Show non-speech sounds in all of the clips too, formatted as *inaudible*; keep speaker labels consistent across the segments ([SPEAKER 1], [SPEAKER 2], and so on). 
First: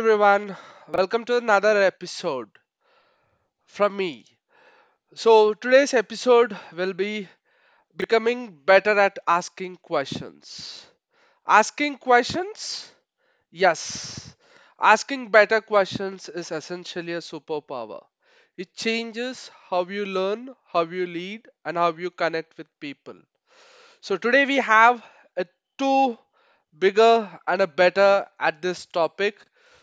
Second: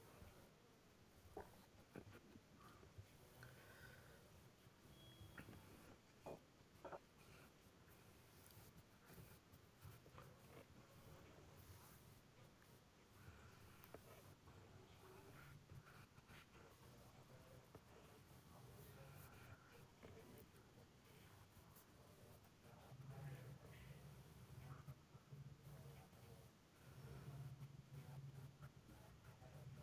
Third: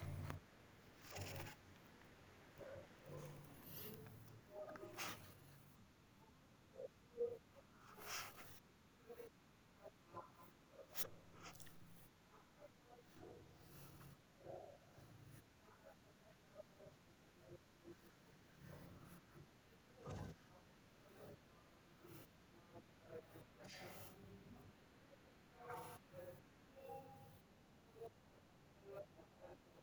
[SPEAKER 1] everyone, welcome to another episode from me. So, today's episode will be becoming better at asking questions. Asking questions? Yes. Asking better questions is essentially a superpower. It changes how you learn, how you lead, and how you connect with people. So today we have a two bigger and a better at this topic.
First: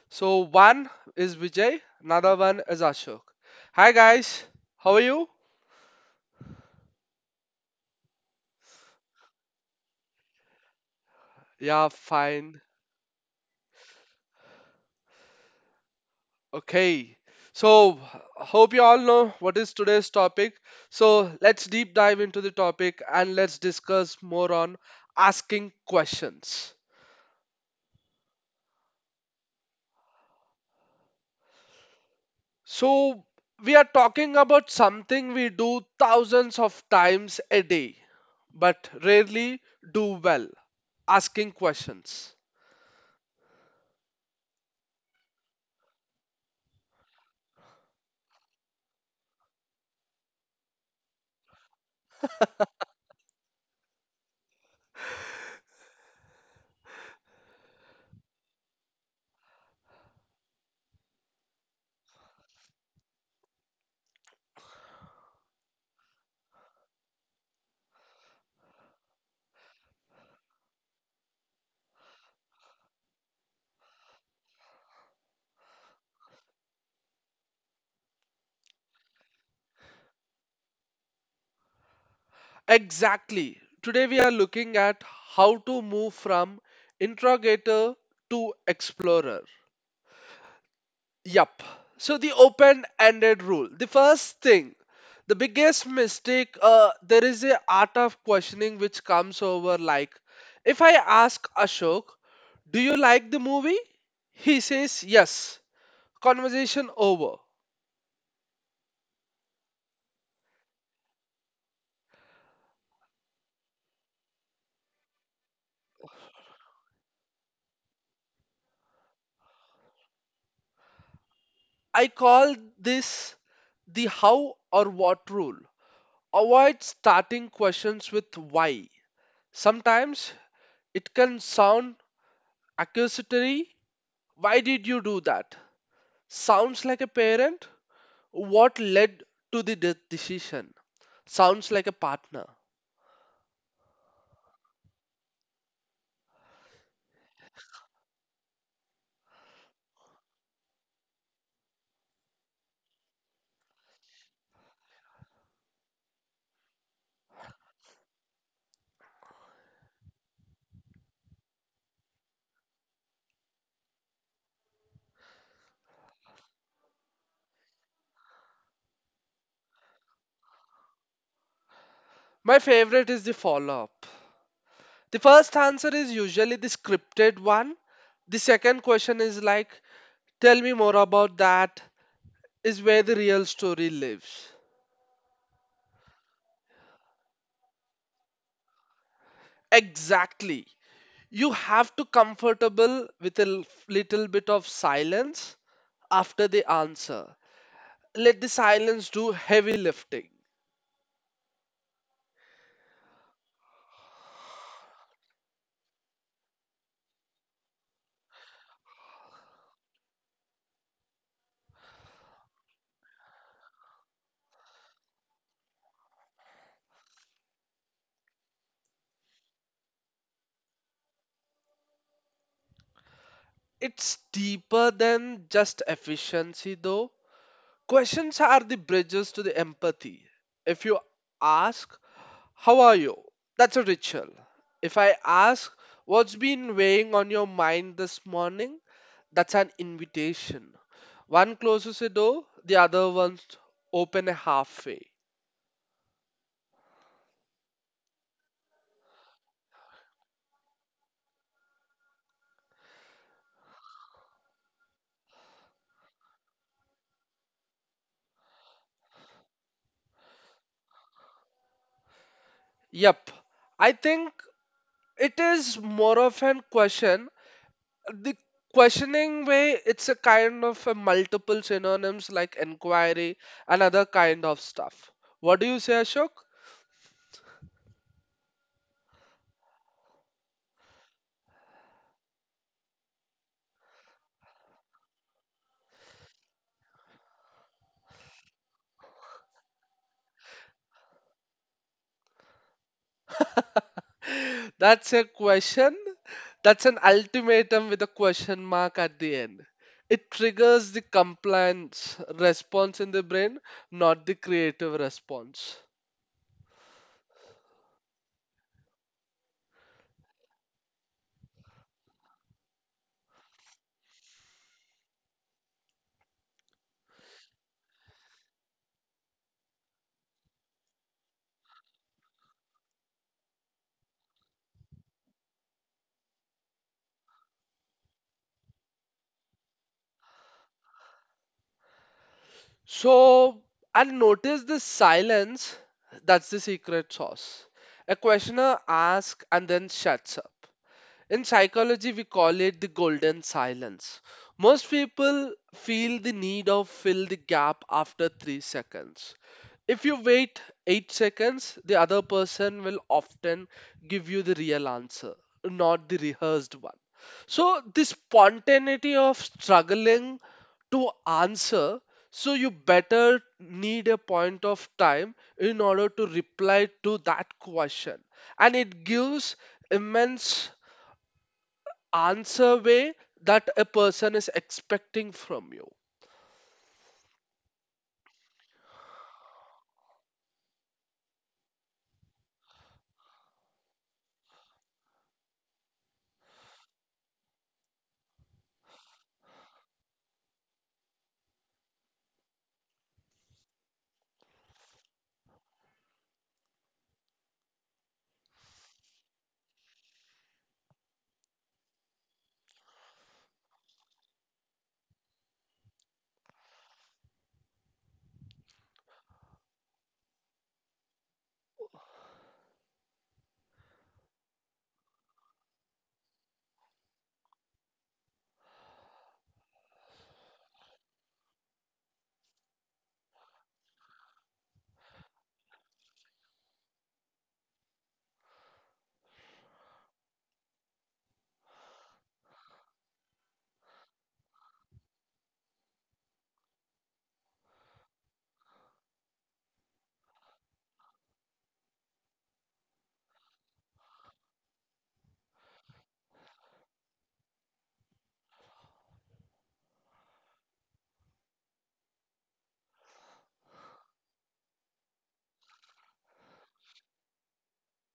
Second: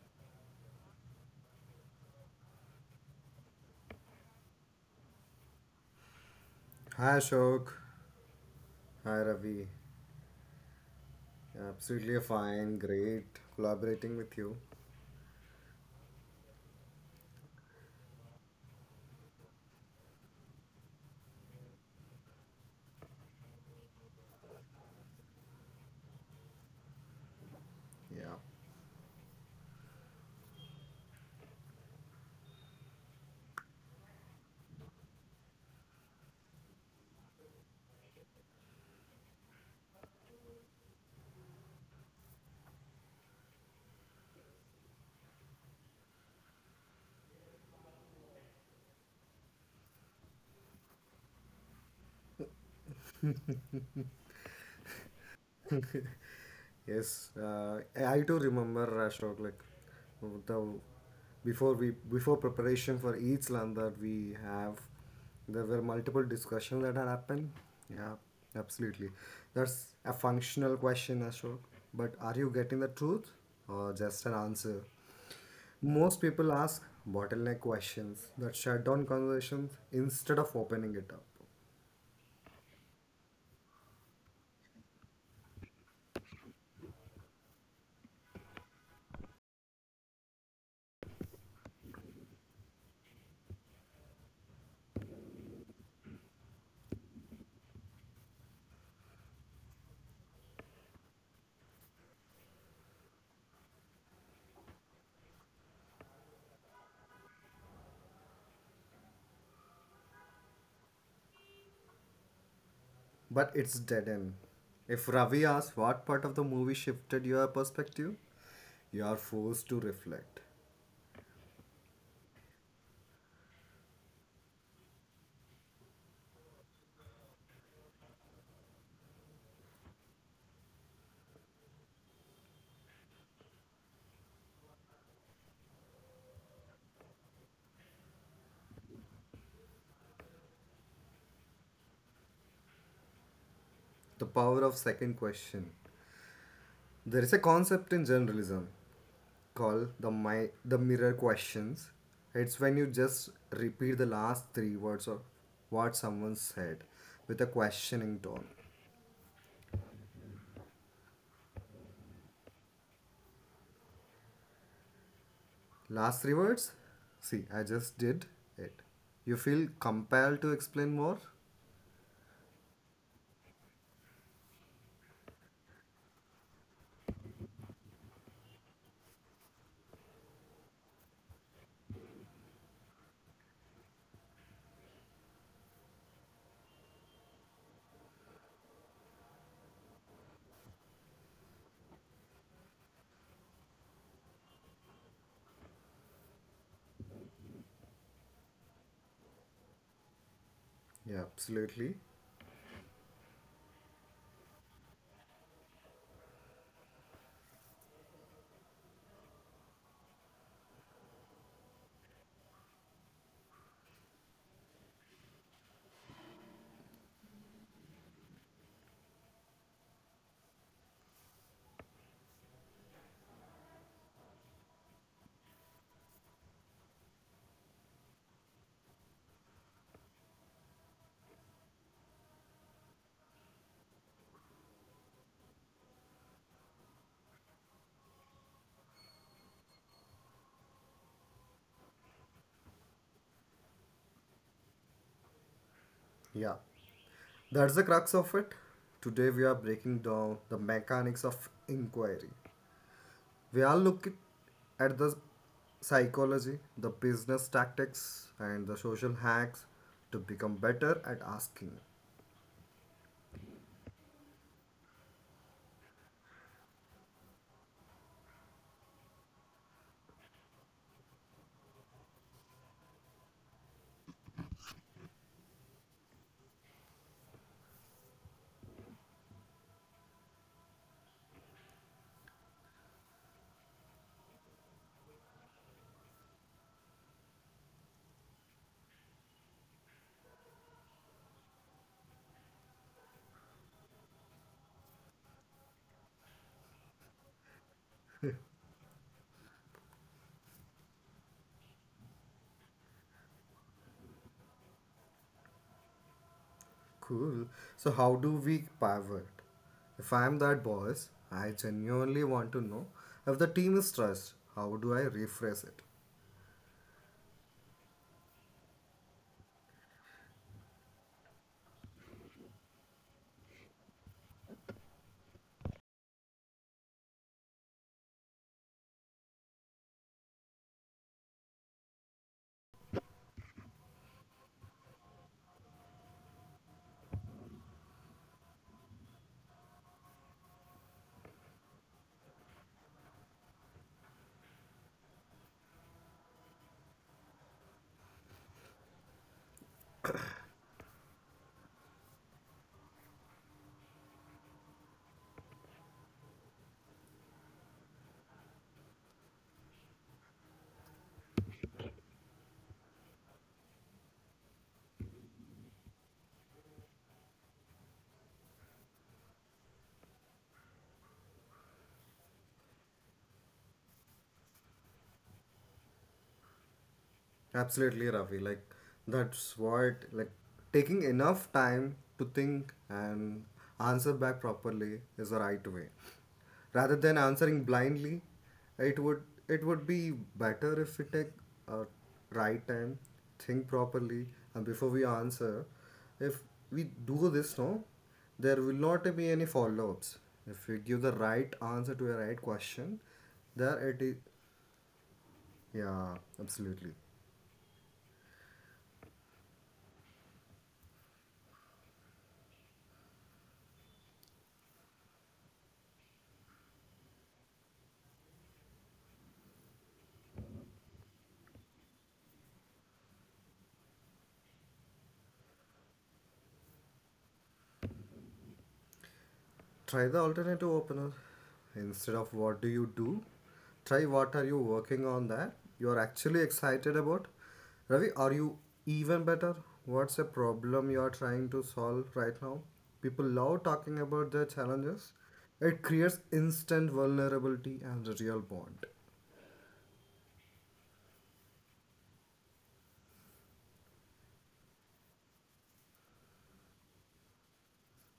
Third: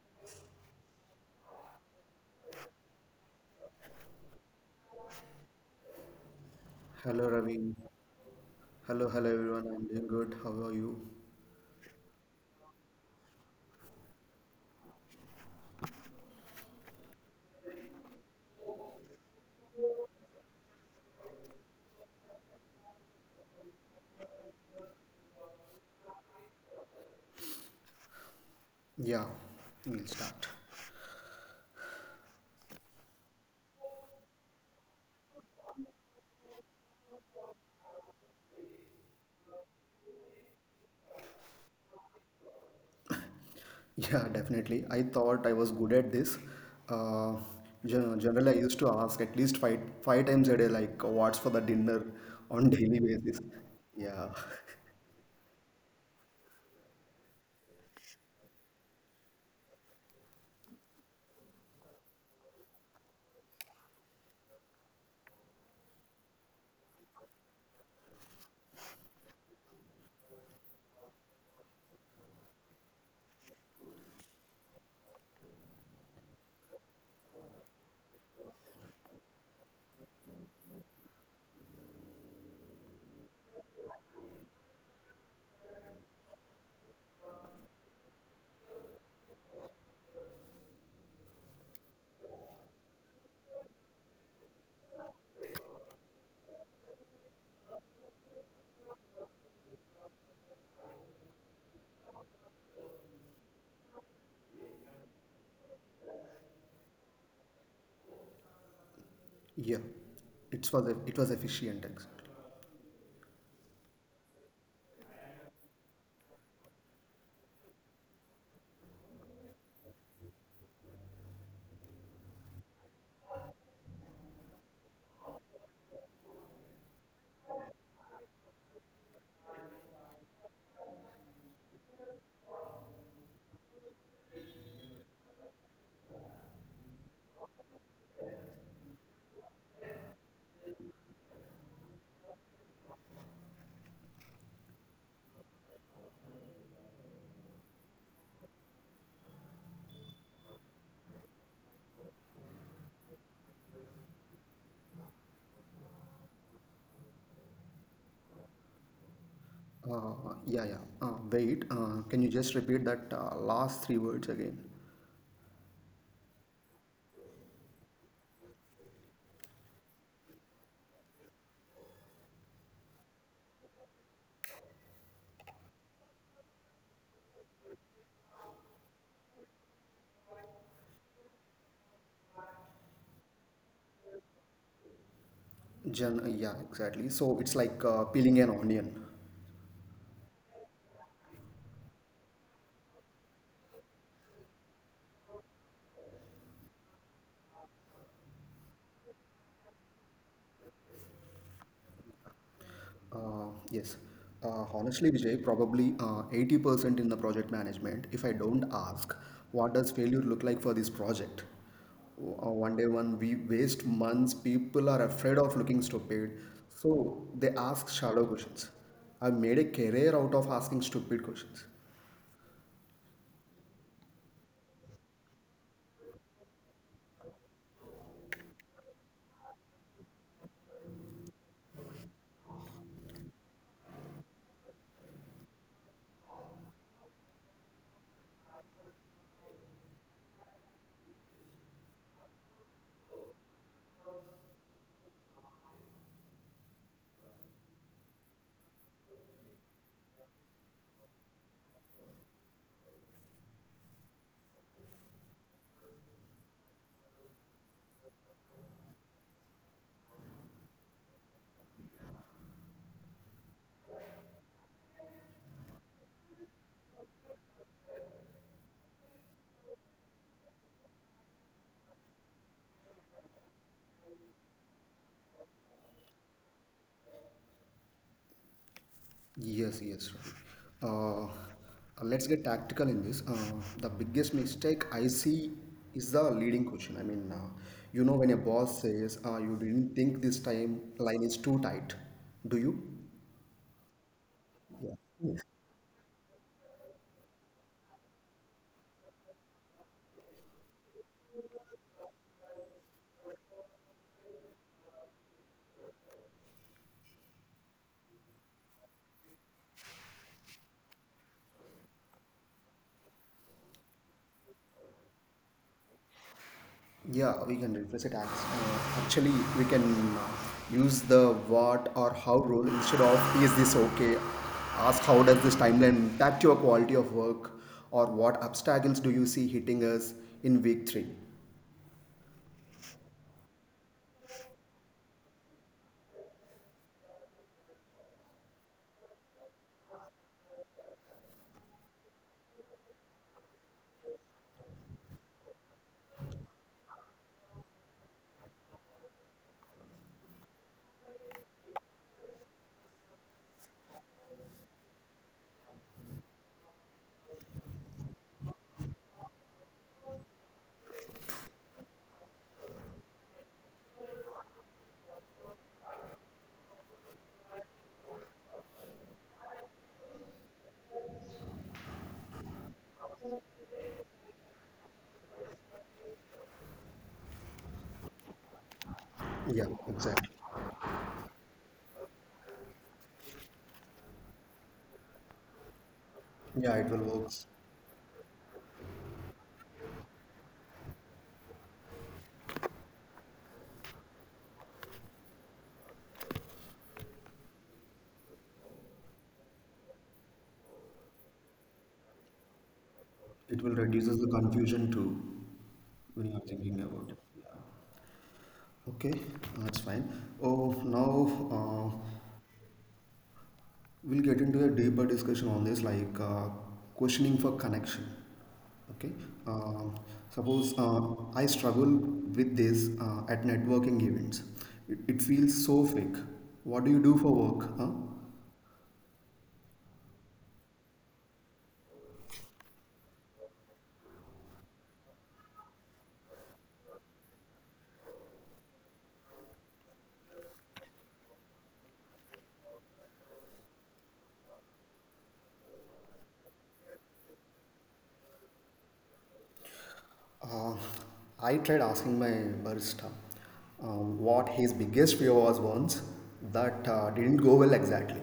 [SPEAKER 1] So one is Vijay, another one is Ashok. Hi guys, how are you?
[SPEAKER 2] Hi
[SPEAKER 3] Hello
[SPEAKER 2] Ashok.
[SPEAKER 3] Ravi. Hello,
[SPEAKER 2] Hi
[SPEAKER 3] hello everyone.
[SPEAKER 2] Ravi.
[SPEAKER 3] I'm doing good. How are you?
[SPEAKER 1] Yeah,
[SPEAKER 2] Absolutely
[SPEAKER 1] fine.
[SPEAKER 2] fine. Great collaborating with you.
[SPEAKER 1] Okay. So hope you all know what is today's topic. So let's deep dive into the topic and let's discuss more on asking questions.
[SPEAKER 2] Yeah.
[SPEAKER 3] Yeah, we'll start.
[SPEAKER 1] So, we are talking about something we do thousands of times a day, but rarely do well asking questions.
[SPEAKER 3] Yeah, definitely. I thought I was good at this. Uh, generally, I used to ask at least five times a day, like what's for the dinner on *laughs* daily basis. Yeah,
[SPEAKER 2] Yes, I do remember Ashok, like the before preparation for each land that we have, there were multiple discussions that had happened. Yeah, absolutely. That's a functional question, Ashok. But are you getting the truth or just an answer? Most people ask bottleneck questions that shut down conversations instead of opening it up.
[SPEAKER 1] Exactly. Today, we are looking at how to move from interrogator to explorer. Yup. So the open-ended rule. The first thing, the biggest mistake, there is a art of questioning which comes over like, if I ask Ashok, do you like the movie? He says yes. Conversation over.
[SPEAKER 3] *laughs* yeah. It was it was efficient exactly.
[SPEAKER 2] But it's dead end. If Ravi asks what part of the movie shifted your perspective, you are forced to reflect.
[SPEAKER 1] I call this the how or what rule. Avoid starting questions with why. Sometimes it can sound accusatory. Why did you do that? Sounds like a parent? What led to the decision? Sounds like a partner.
[SPEAKER 2] The power of second question. There is a concept in journalism called the mirror questions. It's when you just repeat the last three words of what someone said with a questioning tone.
[SPEAKER 3] Yeah. Wait. Can you just repeat that last three words again?
[SPEAKER 2] Last three words? See, I just did it. You feel compelled to explain more?
[SPEAKER 1] My favorite is the follow up. The first answer is usually the scripted one. The second question is like, tell me more about that, is where the real story lives.
[SPEAKER 3] Gen. Yeah, exactly. So it's like peeling an onion.
[SPEAKER 1] Exactly. You have to comfortable with a little bit of silence after the answer. Let the silence do heavy lifting.
[SPEAKER 2] Yeah, absolutely.
[SPEAKER 3] Uh, yes. Honestly, Vijay, probably 80% in the project management. If I don't ask, what does failure look like for this project? One we waste months, people are afraid of looking stupid. So they ask shallow questions. I've made a career out of asking stupid questions.
[SPEAKER 1] It's deeper than just efficiency, though. Questions are the bridges to the empathy. If you ask, how are you? That's a ritual. If I ask, what's been weighing on your mind this morning? That's an invitation. One closes a door, the other one's open halfway.
[SPEAKER 2] Yeah. That's the crux of it. Today we are breaking down the mechanics of inquiry. We are looking at the psychology, the business tactics, and the social hacks to become better at asking.
[SPEAKER 1] Yep, I think it is more of an question the questioning way it's a kind of a multiple synonyms like inquiry and other kind of stuff. What do you say, Ashok?
[SPEAKER 3] Yes, right. Let's get tactical in this. The biggest mistake I see is the leading question. When a boss says, you didn't think this time line is too tight, do you?
[SPEAKER 1] *laughs* That's a question, that's an ultimatum with a question mark at the end. It triggers the compliance response in the brain, not the creative response.
[SPEAKER 2] Cool. So, how do we pivot? If I'm that boss, I genuinely want to know if the team is stressed. How do I rephrase it?
[SPEAKER 3] Yeah, we can replace it as actually, we can use the what or how rule instead of is this okay? Ask how does this timeline impact your quality of work or what obstacles do you see hitting us in week three?
[SPEAKER 1] So, and notice the silence, that's the secret sauce. A questioner asks and then shuts up. In psychology, we call it the golden silence. Most people feel the need of fill the gap after 3 seconds. If you wait 8 seconds, the other person will often give you the real answer, not the rehearsed one. So, the spontaneity of struggling to answer, so you better need a point of time in order to reply to that question. And it gives immense answer way that a person is expecting from you.
[SPEAKER 2] Absolutely, Rafi. Like, that's
[SPEAKER 3] Yeah,
[SPEAKER 2] what, like,
[SPEAKER 3] exactly.
[SPEAKER 2] taking enough time to think and answer back properly is the right way.
[SPEAKER 3] Yeah,
[SPEAKER 2] Rather
[SPEAKER 3] it will
[SPEAKER 2] than
[SPEAKER 3] work.
[SPEAKER 2] answering blindly, it would it would be better if we take a right time, think properly, and before we answer, if we do this, no, there will not be any follow-ups. If we give the right answer to a right question,
[SPEAKER 3] It will
[SPEAKER 2] there it is.
[SPEAKER 3] reduces the confusion too
[SPEAKER 2] Yeah,
[SPEAKER 3] when you are thinking
[SPEAKER 2] absolutely.
[SPEAKER 3] about it. Yeah. Okay, that's fine. Oh, now we'll get into a deeper discussion on this, like questioning for connection. Okay. Um suppose I struggle with this at networking events. It feels so fake. What do you do for work? Huh?
[SPEAKER 2] Try the alternative opener. Instead of what do you do, try what are you working on that you're actually excited about. Ravi, are you even better? What's a problem you are trying to solve right now? People love talking about their challenges. It creates instant vulnerability and a real bond.
[SPEAKER 3] Uh, I tried asking my barista uh, what his biggest fear was once that didn't go well exactly.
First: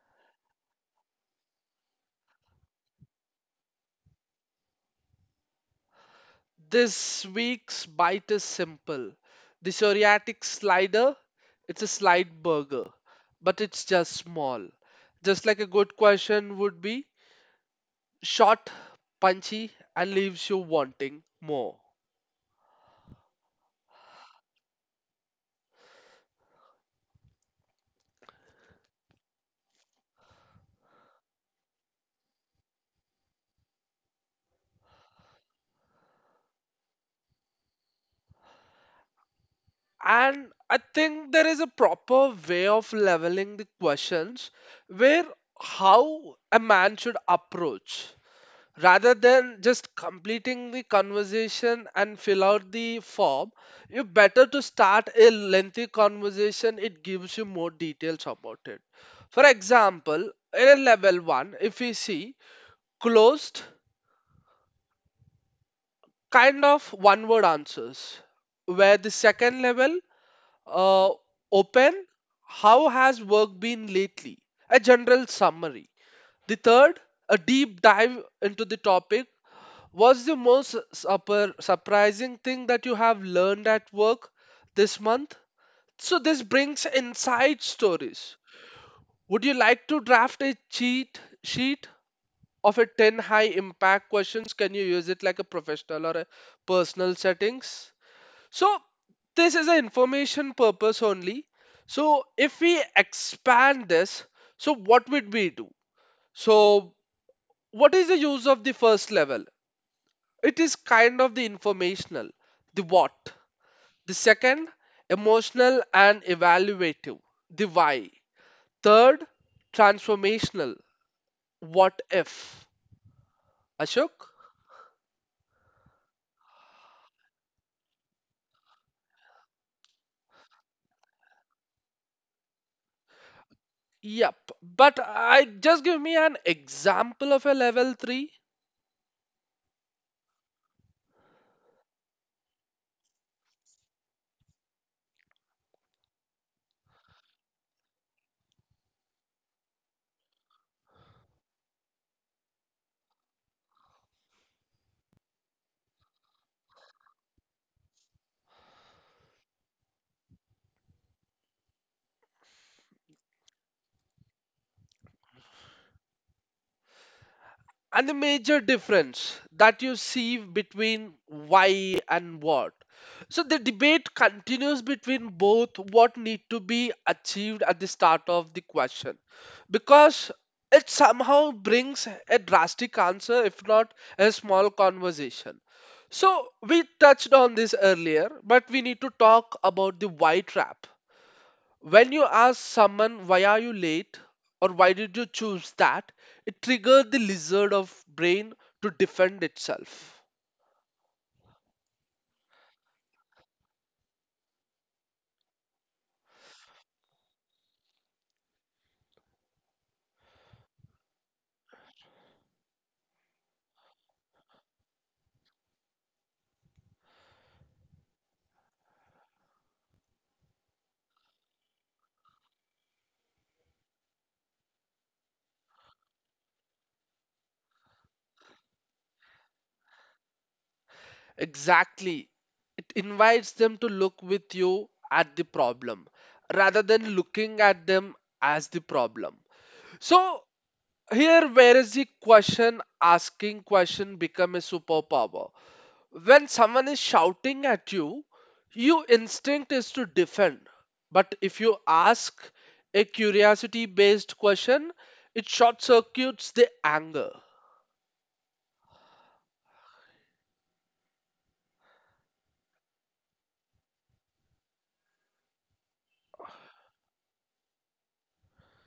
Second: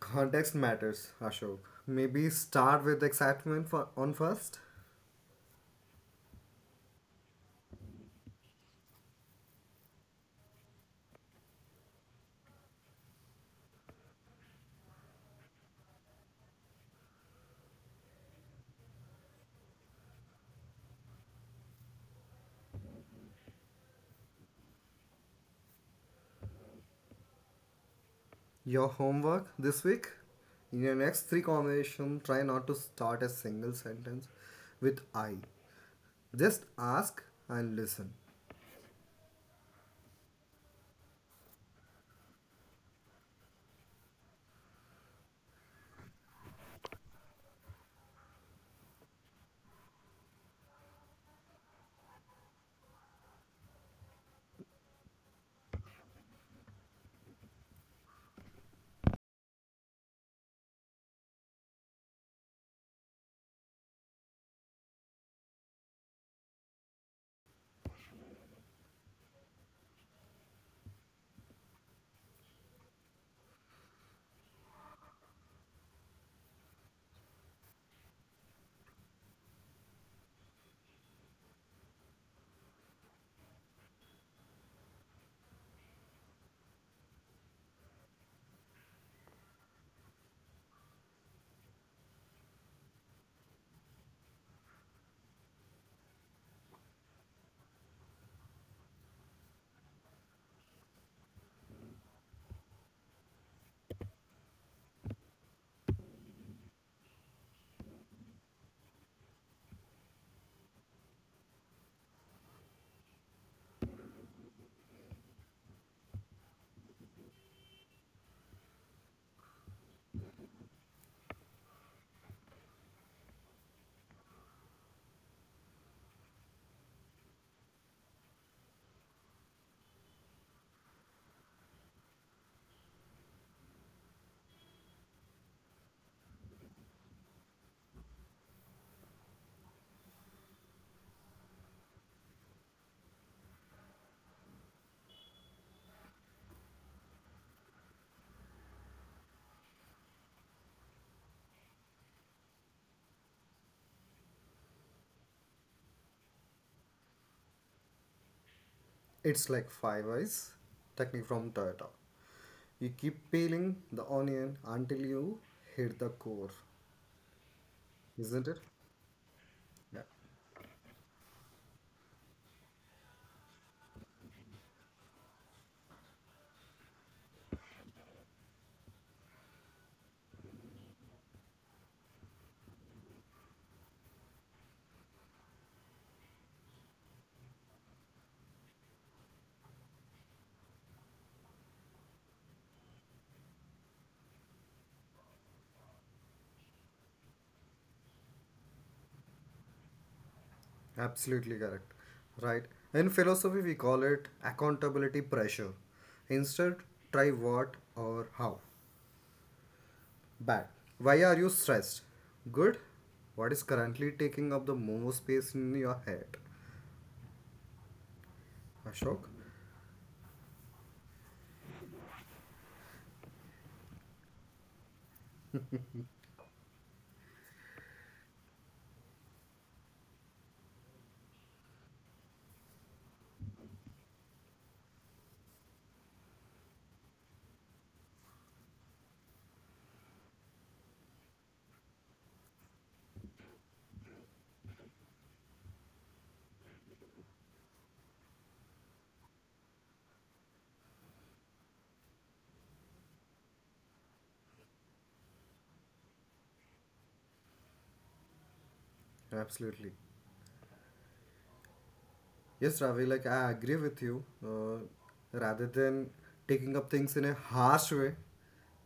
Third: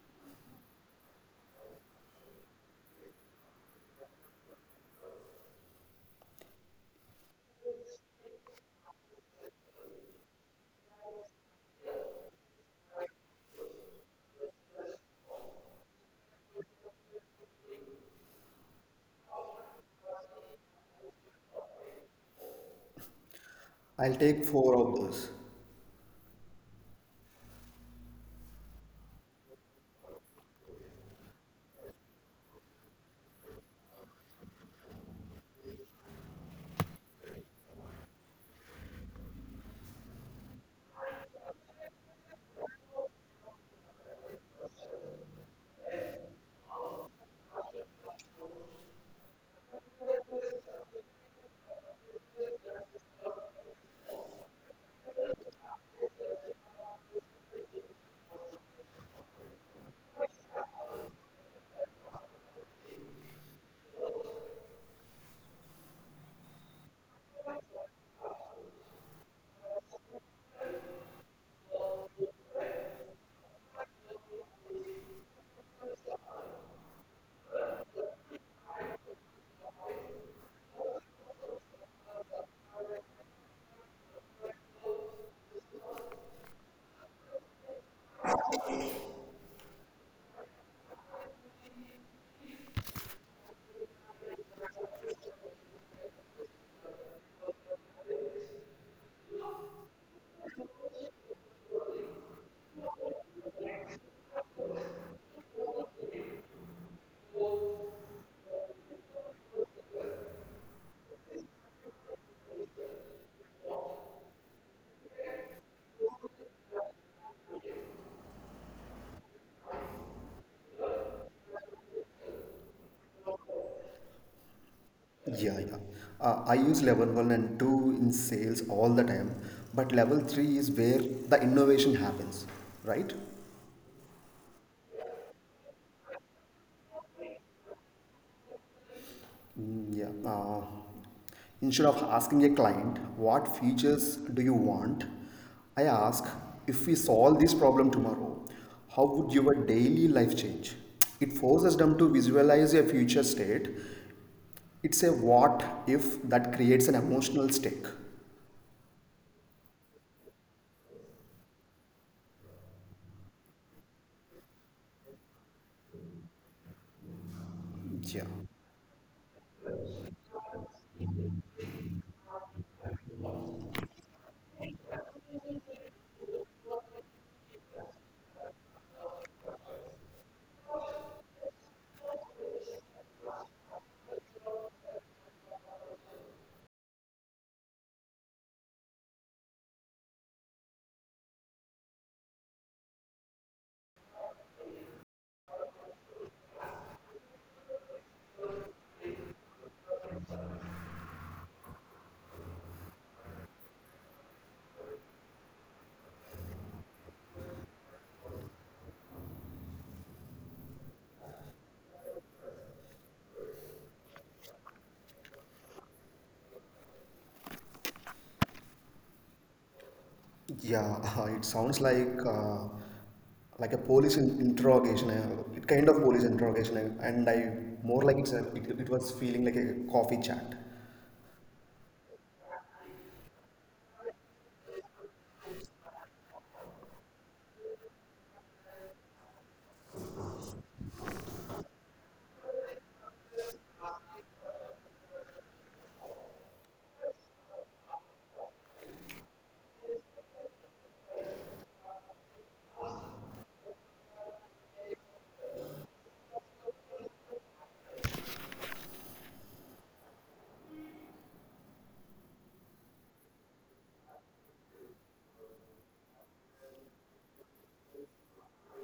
[SPEAKER 2] Context matters, Ashok. Maybe start with excitement for on first.
[SPEAKER 1] This week's bite is simple. The psoriatic slider, it's a slide burger, but it's just small. Just like a good question would be short, punchy, and leaves you wanting more.
[SPEAKER 3] I'll take four of those.
[SPEAKER 2] Your homework this week? In your next three conversations, try not to start a single sentence with I. Just ask and listen.
[SPEAKER 1] And I think there is a proper way of leveling the questions where how a man should approach, rather than just completing the conversation and fill out the form. You better to start a lengthy conversation, it gives you more details about it. For example, in a level 1, if we see closed kind of one word answers, where the second level, uh, open, how has work been lately, a general summary. The third, a deep dive into the topic. What's the most supper surprising thing that you have learned at work this month? So this brings inside stories. Would you like to draft a cheat sheet of a 10 high impact questions? Can you use it like a professional or a personal settings? So this is an information purpose only. So if we expand this, so what would we do? So what is the use of the first level? It is kind of the informational, the what. The second, emotional and evaluative, the why. Third, transformational, what if. Ashok?
[SPEAKER 3] Yeah, yeah. I use level one and two in sales all the time, but level three is where the innovation happens, right?
[SPEAKER 1] Yep. But I just give me an example of a level 3.
[SPEAKER 3] Mm, Yeah. Instead of asking a client, what features do you want? I ask, if we solve this problem tomorrow, how would your daily life change? It forces them to visualize a future state. It's a what if that creates an emotional stake.
[SPEAKER 2] It's like five eyes technique from Toyota. You keep peeling the onion until you hit the core,
[SPEAKER 1] And the
[SPEAKER 3] Yeah.
[SPEAKER 2] isn't
[SPEAKER 1] major
[SPEAKER 2] it?
[SPEAKER 1] difference that you
[SPEAKER 2] Yeah,
[SPEAKER 1] see between why and what. So the debate continues between both what need to be achieved at the start of the question, because it somehow brings a drastic answer if not a small conversation. So we touched on this earlier but we need to talk about the why trap. When you ask someone why are you late or why did you choose that, it triggers the lizard of brain to defend itself.
[SPEAKER 2] absolutely correct. Right. In philosophy, we call it accountability pressure. Instead, try what or how. Bad. Why are you stressed? Good. What is currently taking up the most space in your head? Ashok?
[SPEAKER 3] Yeah, *laughs* it sounds like interrogation, a kind of police interrogation, and I more like it was feeling like a coffee chat.
[SPEAKER 1] Exactly. It invites them to look with you at the problem rather than looking at them as the problem. So here where is the question asking question become a superpower. When someone is shouting at you, your instinct is to defend. But if you ask a curiosity based question, it short circuits the anger.
[SPEAKER 2] Absolutely. Yes, Ravi, like I agree with you. Rather than taking up things in a harsh way,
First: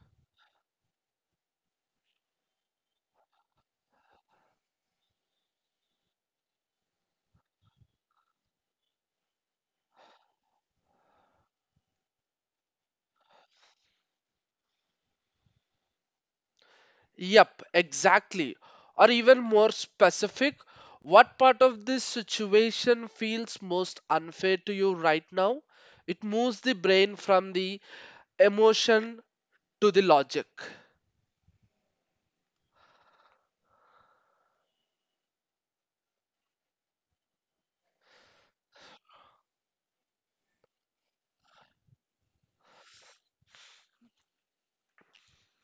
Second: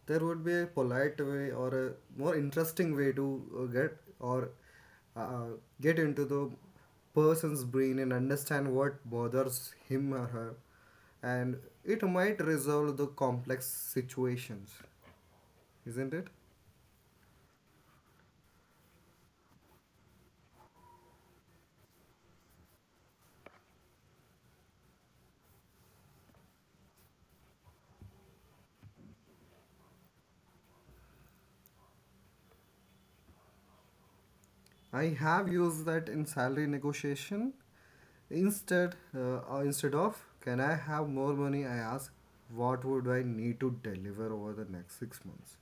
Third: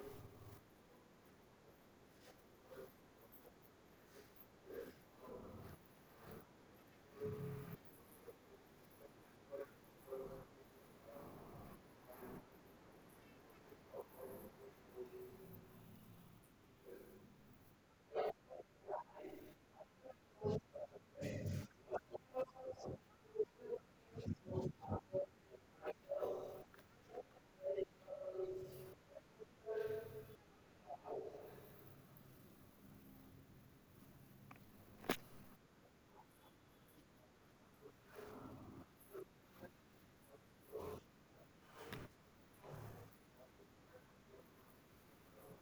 [SPEAKER 2] there would be a polite way or a more interesting way to get or uh, get into the person's brain and understand what bothers him or her, and it might resolve the complex situations, isn't it?
[SPEAKER 1] Yep, exactly. Or even more specific, what part of this situation feels most unfair to you right now? It moves the brain from the emotion to the logic.
[SPEAKER 2] I have used that in salary negotiation. Instead of can I have more money, I ask what would I need to deliver over the next 6 months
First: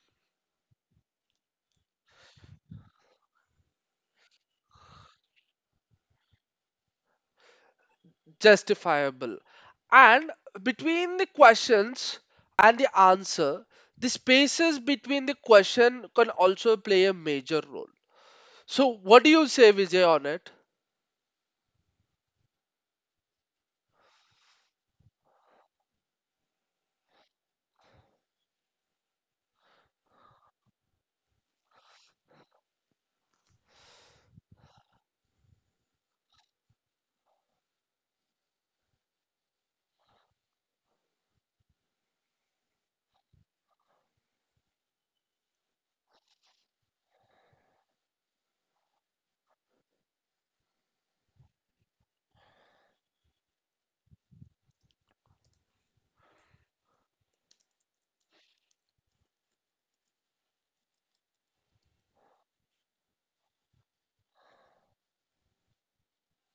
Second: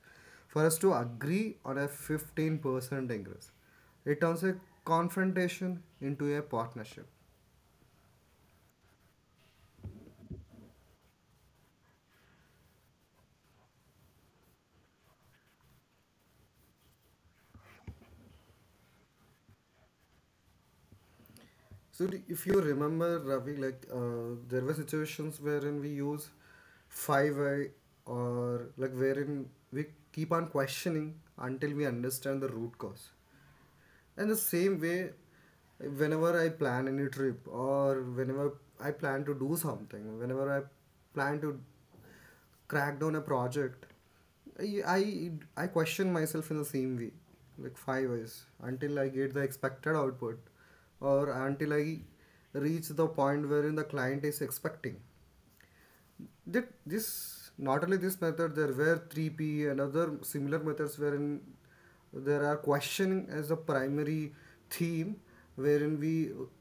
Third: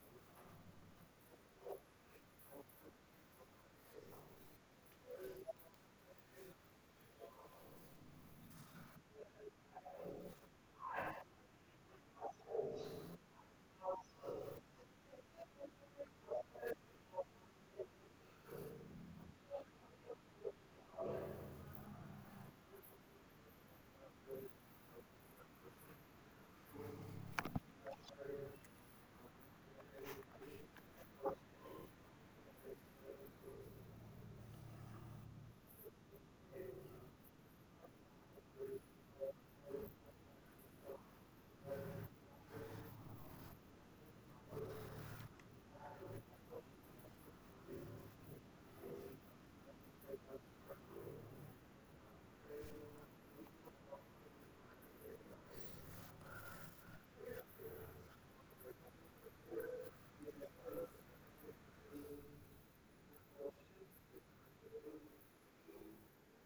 [SPEAKER 2] for us to agree on a 15% increase. It turns a confrontation into a partnership.
[SPEAKER 1] Justifiable. And between the questions and the answer, the spaces between the question can also play a major role. So, what do you say, Vijay, on it?
[SPEAKER 2] So if you remember, Ravi, like there were situations wherein we use five I, or like wherein we keep on questioning until we understand the root cause. And the same way, whenever I plan any trip, or whenever I plan to do something, whenever I plan to crack down a project, I, I, I question myself in the same way, like five ways, until I get the expected output or until I reach the point wherein the client is expecting. That this, not only this method, there were 3P and other similar methods wherein there are questioning as the primary theme, wherein we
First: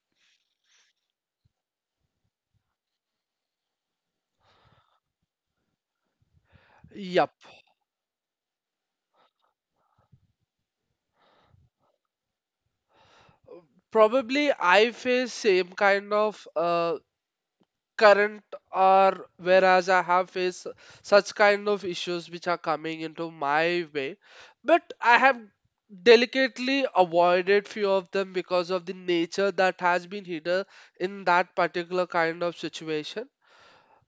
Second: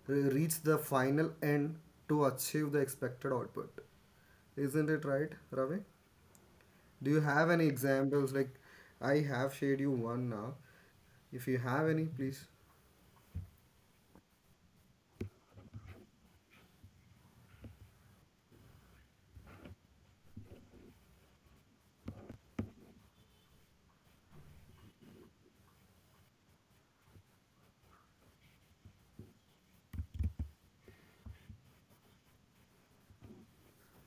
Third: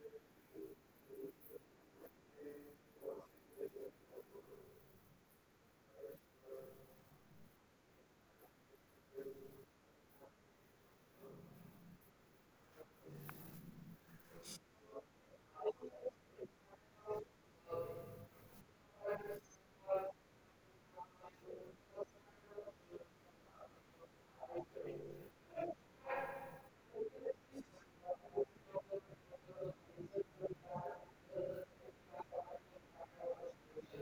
[SPEAKER 2] reach the final end to achieve the expected output. Isn't it right, Ravi? Do you
[SPEAKER 1] Yep.
[SPEAKER 2] have any examples? Like, I have shared you one now. If you have any, please.
[SPEAKER 1] Probably I face same kind of current, or whereas I have faced such kind of issues which are coming into my way, but I have delicately avoided few of them because of the nature that has been hidden in that particular kind of situation.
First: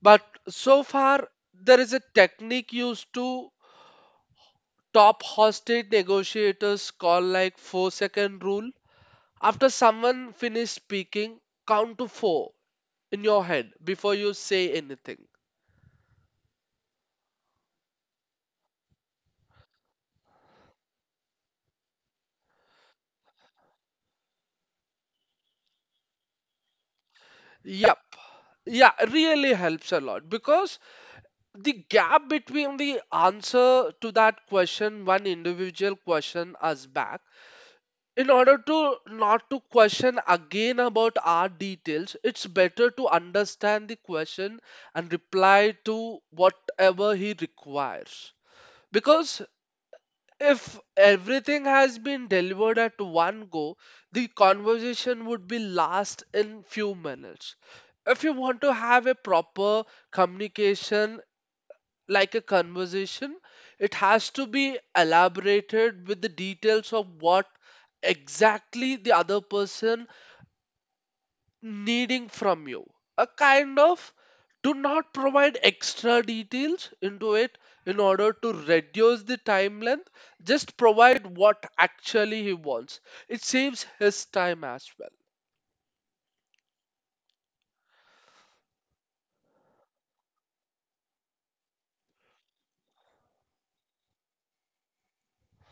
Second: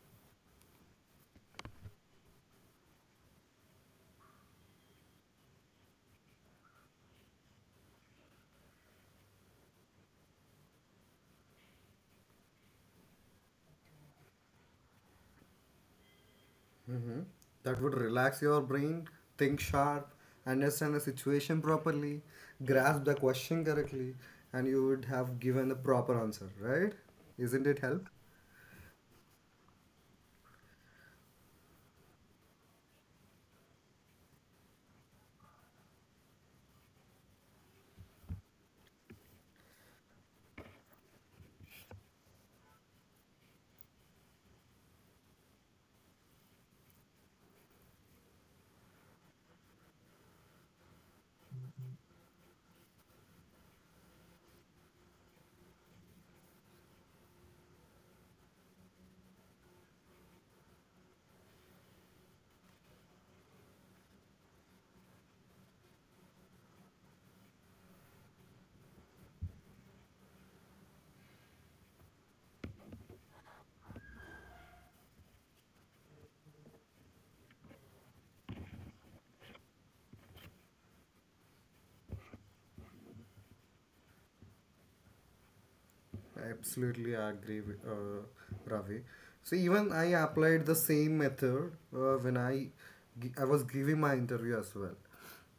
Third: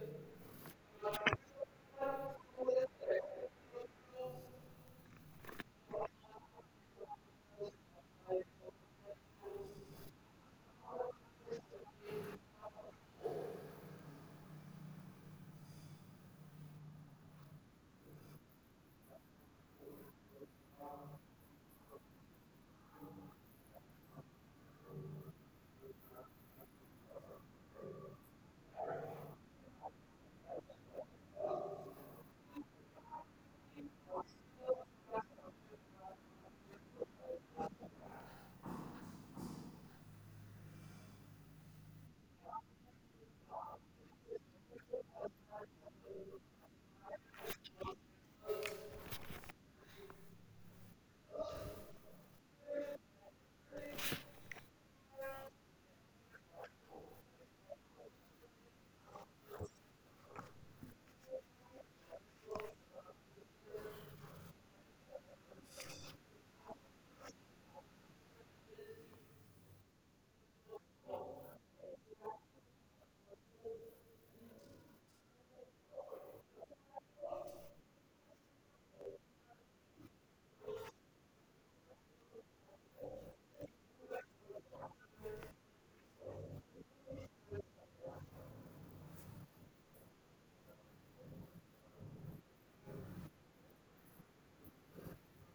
[SPEAKER 1] But so far, there is a technique used to top hostage negotiators called like 4-second rule. After someone finish speaking, count to four in your head before you say anything.
[SPEAKER 2] Hmm. That would relax your brain, think sharp, understand the situation properly, grasp the question correctly, and you would have given the proper answer, right? Isn't it
[SPEAKER 1] Yeah.
[SPEAKER 2] help?
[SPEAKER 1] Yeah, really helps a lot because the gap between the answer to that question, one individual question us back, in order to not to question again about our details, it's better to understand the question and reply to whatever he requires. Because if everything has been delivered at one go, the conversation would be last in few minutes. If you want to have a proper communication, like a conversation, it has to be elaborated with the details of what exactly the other person needing from you. A kind of, do not provide extra details into it in order to reduce the time length, just provide what actually he wants, it saves his time as well.
[SPEAKER 2] Absolutely, I agree with, Ravi. So even I applied the same method when I was giving my interview as well.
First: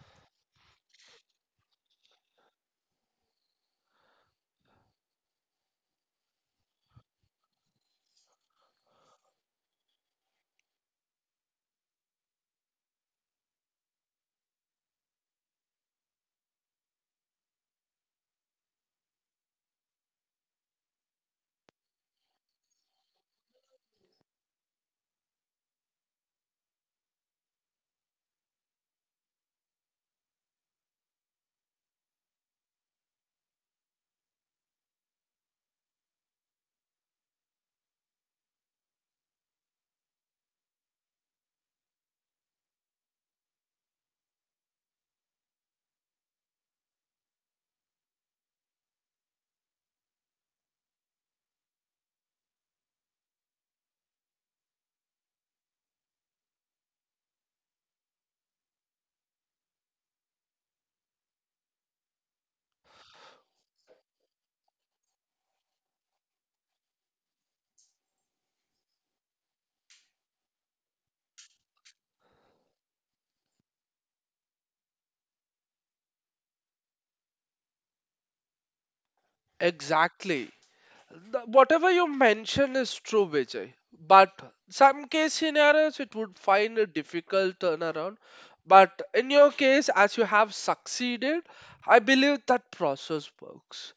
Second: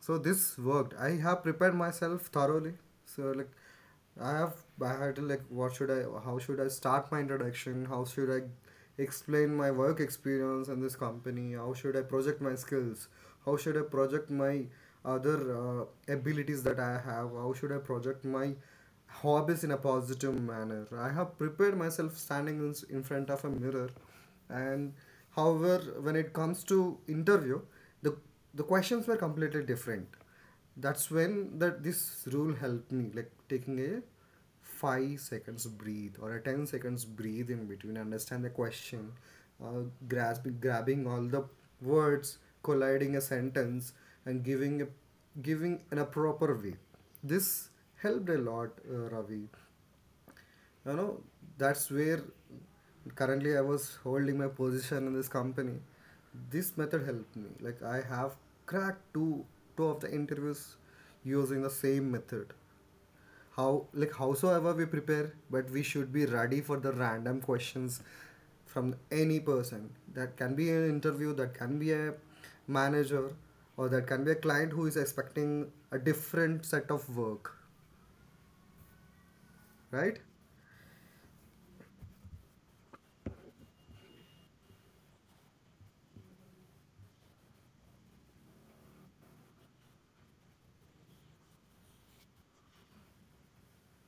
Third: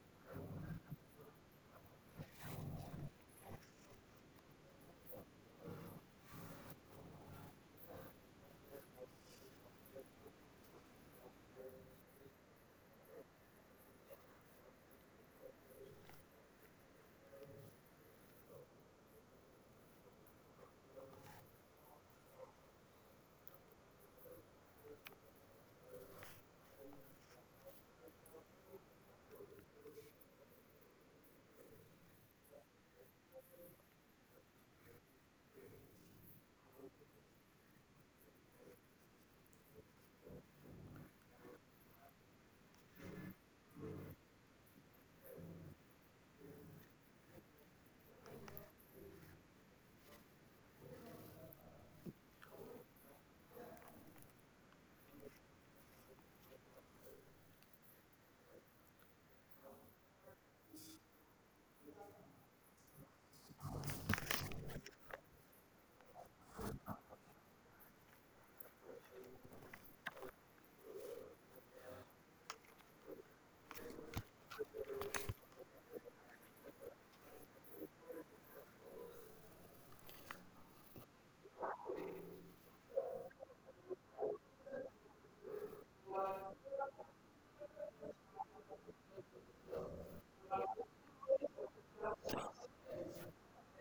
[SPEAKER 2] So this worked. I have prepared myself thoroughly. So, like, I have I had to, like, what should I, how should I start my introduction? How should I explain my work experience in this company? How should I project my skills? How should I project my other abilities that I have? How should I project my hobbies in a positive manner? I have prepared myself standing in front of a mirror, and however, when it comes to interview, the the questions were completely different. That's when, that this rule helped me, like taking a 5 seconds breathe or a 10 seconds breathe in between, understand the question, uh, grabbing all the words colliding a sentence, and giving in a proper way. This helped a lot, Ravi you know that's where currently I was holding my position in this company. This method helped me, like I have cracked two of the interviews using the same method. Howsoever we prepare, but we should be ready for the random questions from any person. That can be an interview, that can be a manager, or that can be a client who is expecting a different set of work, right?
[SPEAKER 1] Exactly. The- whatever you mention is true, Vijay, but some case scenarios it would find a difficult turnaround. But in your case, as you have succeeded, I believe that process works.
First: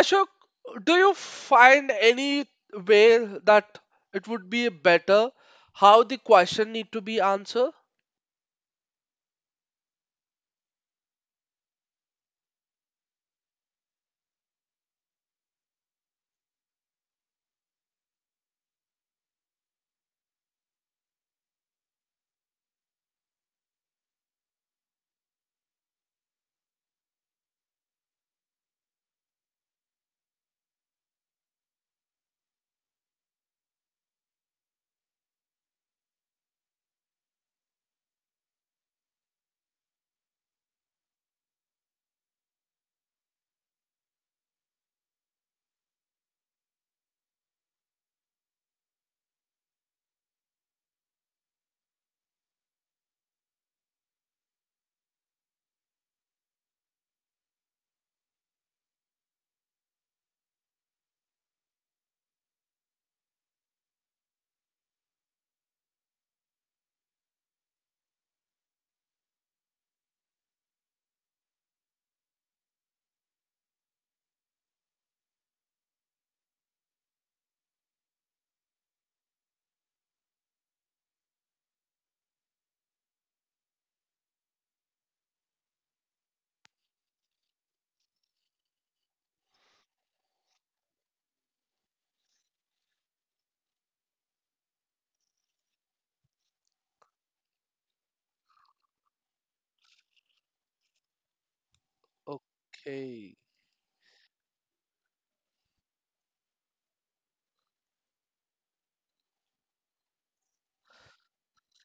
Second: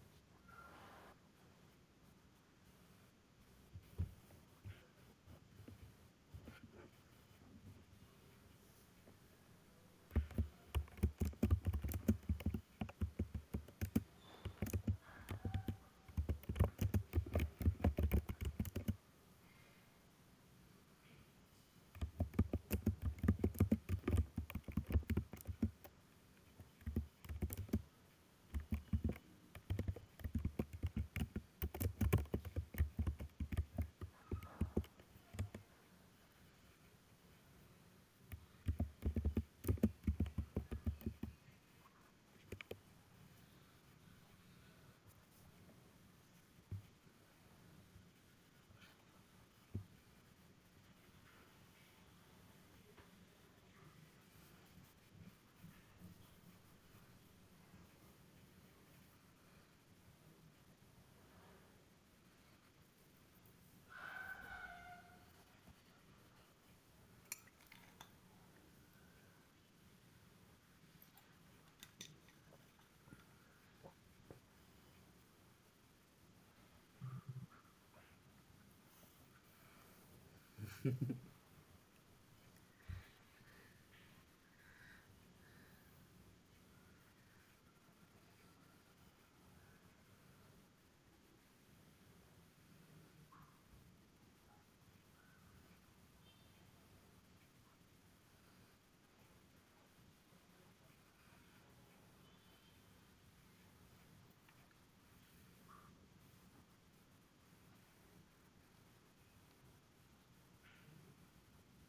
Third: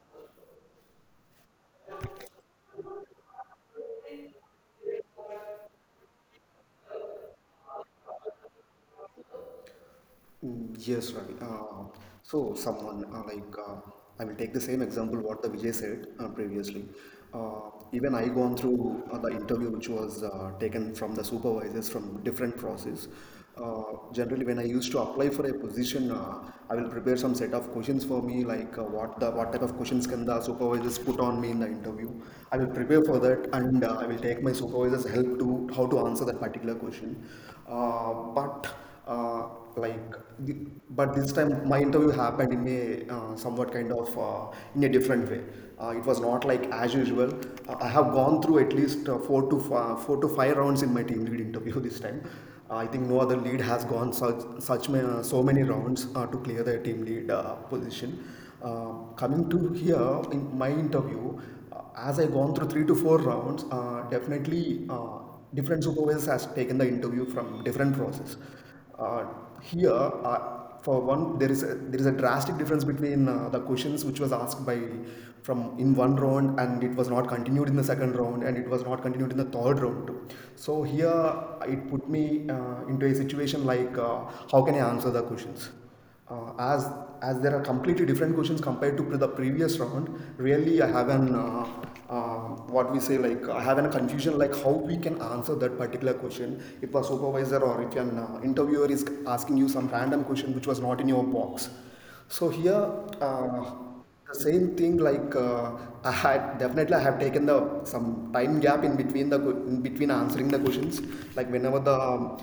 [SPEAKER 1] Ashok, do you find any way that it would be better how the question need to be answered?
[SPEAKER 3] Yes, Ravi. So someone I will take the same example what the Vijay said previously. Even I gone through the interview which was taken from the supervisors from different process. Uh, generally, when I used to apply for a position, I will prepare some set of questions for me, like what type of questions can the supervisors put on me in the interview. I will prepare for that, and I will take my supervisor's help to how to answer that particular question. Uh, but uh, like th- but this time my interview happened in a somewhat kind of in a different way. Uh, it was not like as usual. I have gone through at least four to five rounds in my team lead interview *laughs* this time. I think no other lead has gone such so many rounds to clear their team lead position. Uh, coming to here in my interview, as I gone through three to four rounds, definitely uh, different supervisors has taken the interview from different process. uh, for one, there is a drastic difference between the questions which was asked by from in one round and it was not continued in the second round and it was not continued in the third round too. So here, it put me into a situation like how can I answer the questions? Uh, as as there are completely different questions compared to the previous round, really I have an uh, what we say, like I have an confusion like how we can answer that particular question if a supervisor or if an interviewer is asking you some random question which was not in your box. So here uh,
[SPEAKER 1] Okay.
[SPEAKER 3] the same thing, like I had definitely I have taken the some time gap in between in between answering the questions like whenever the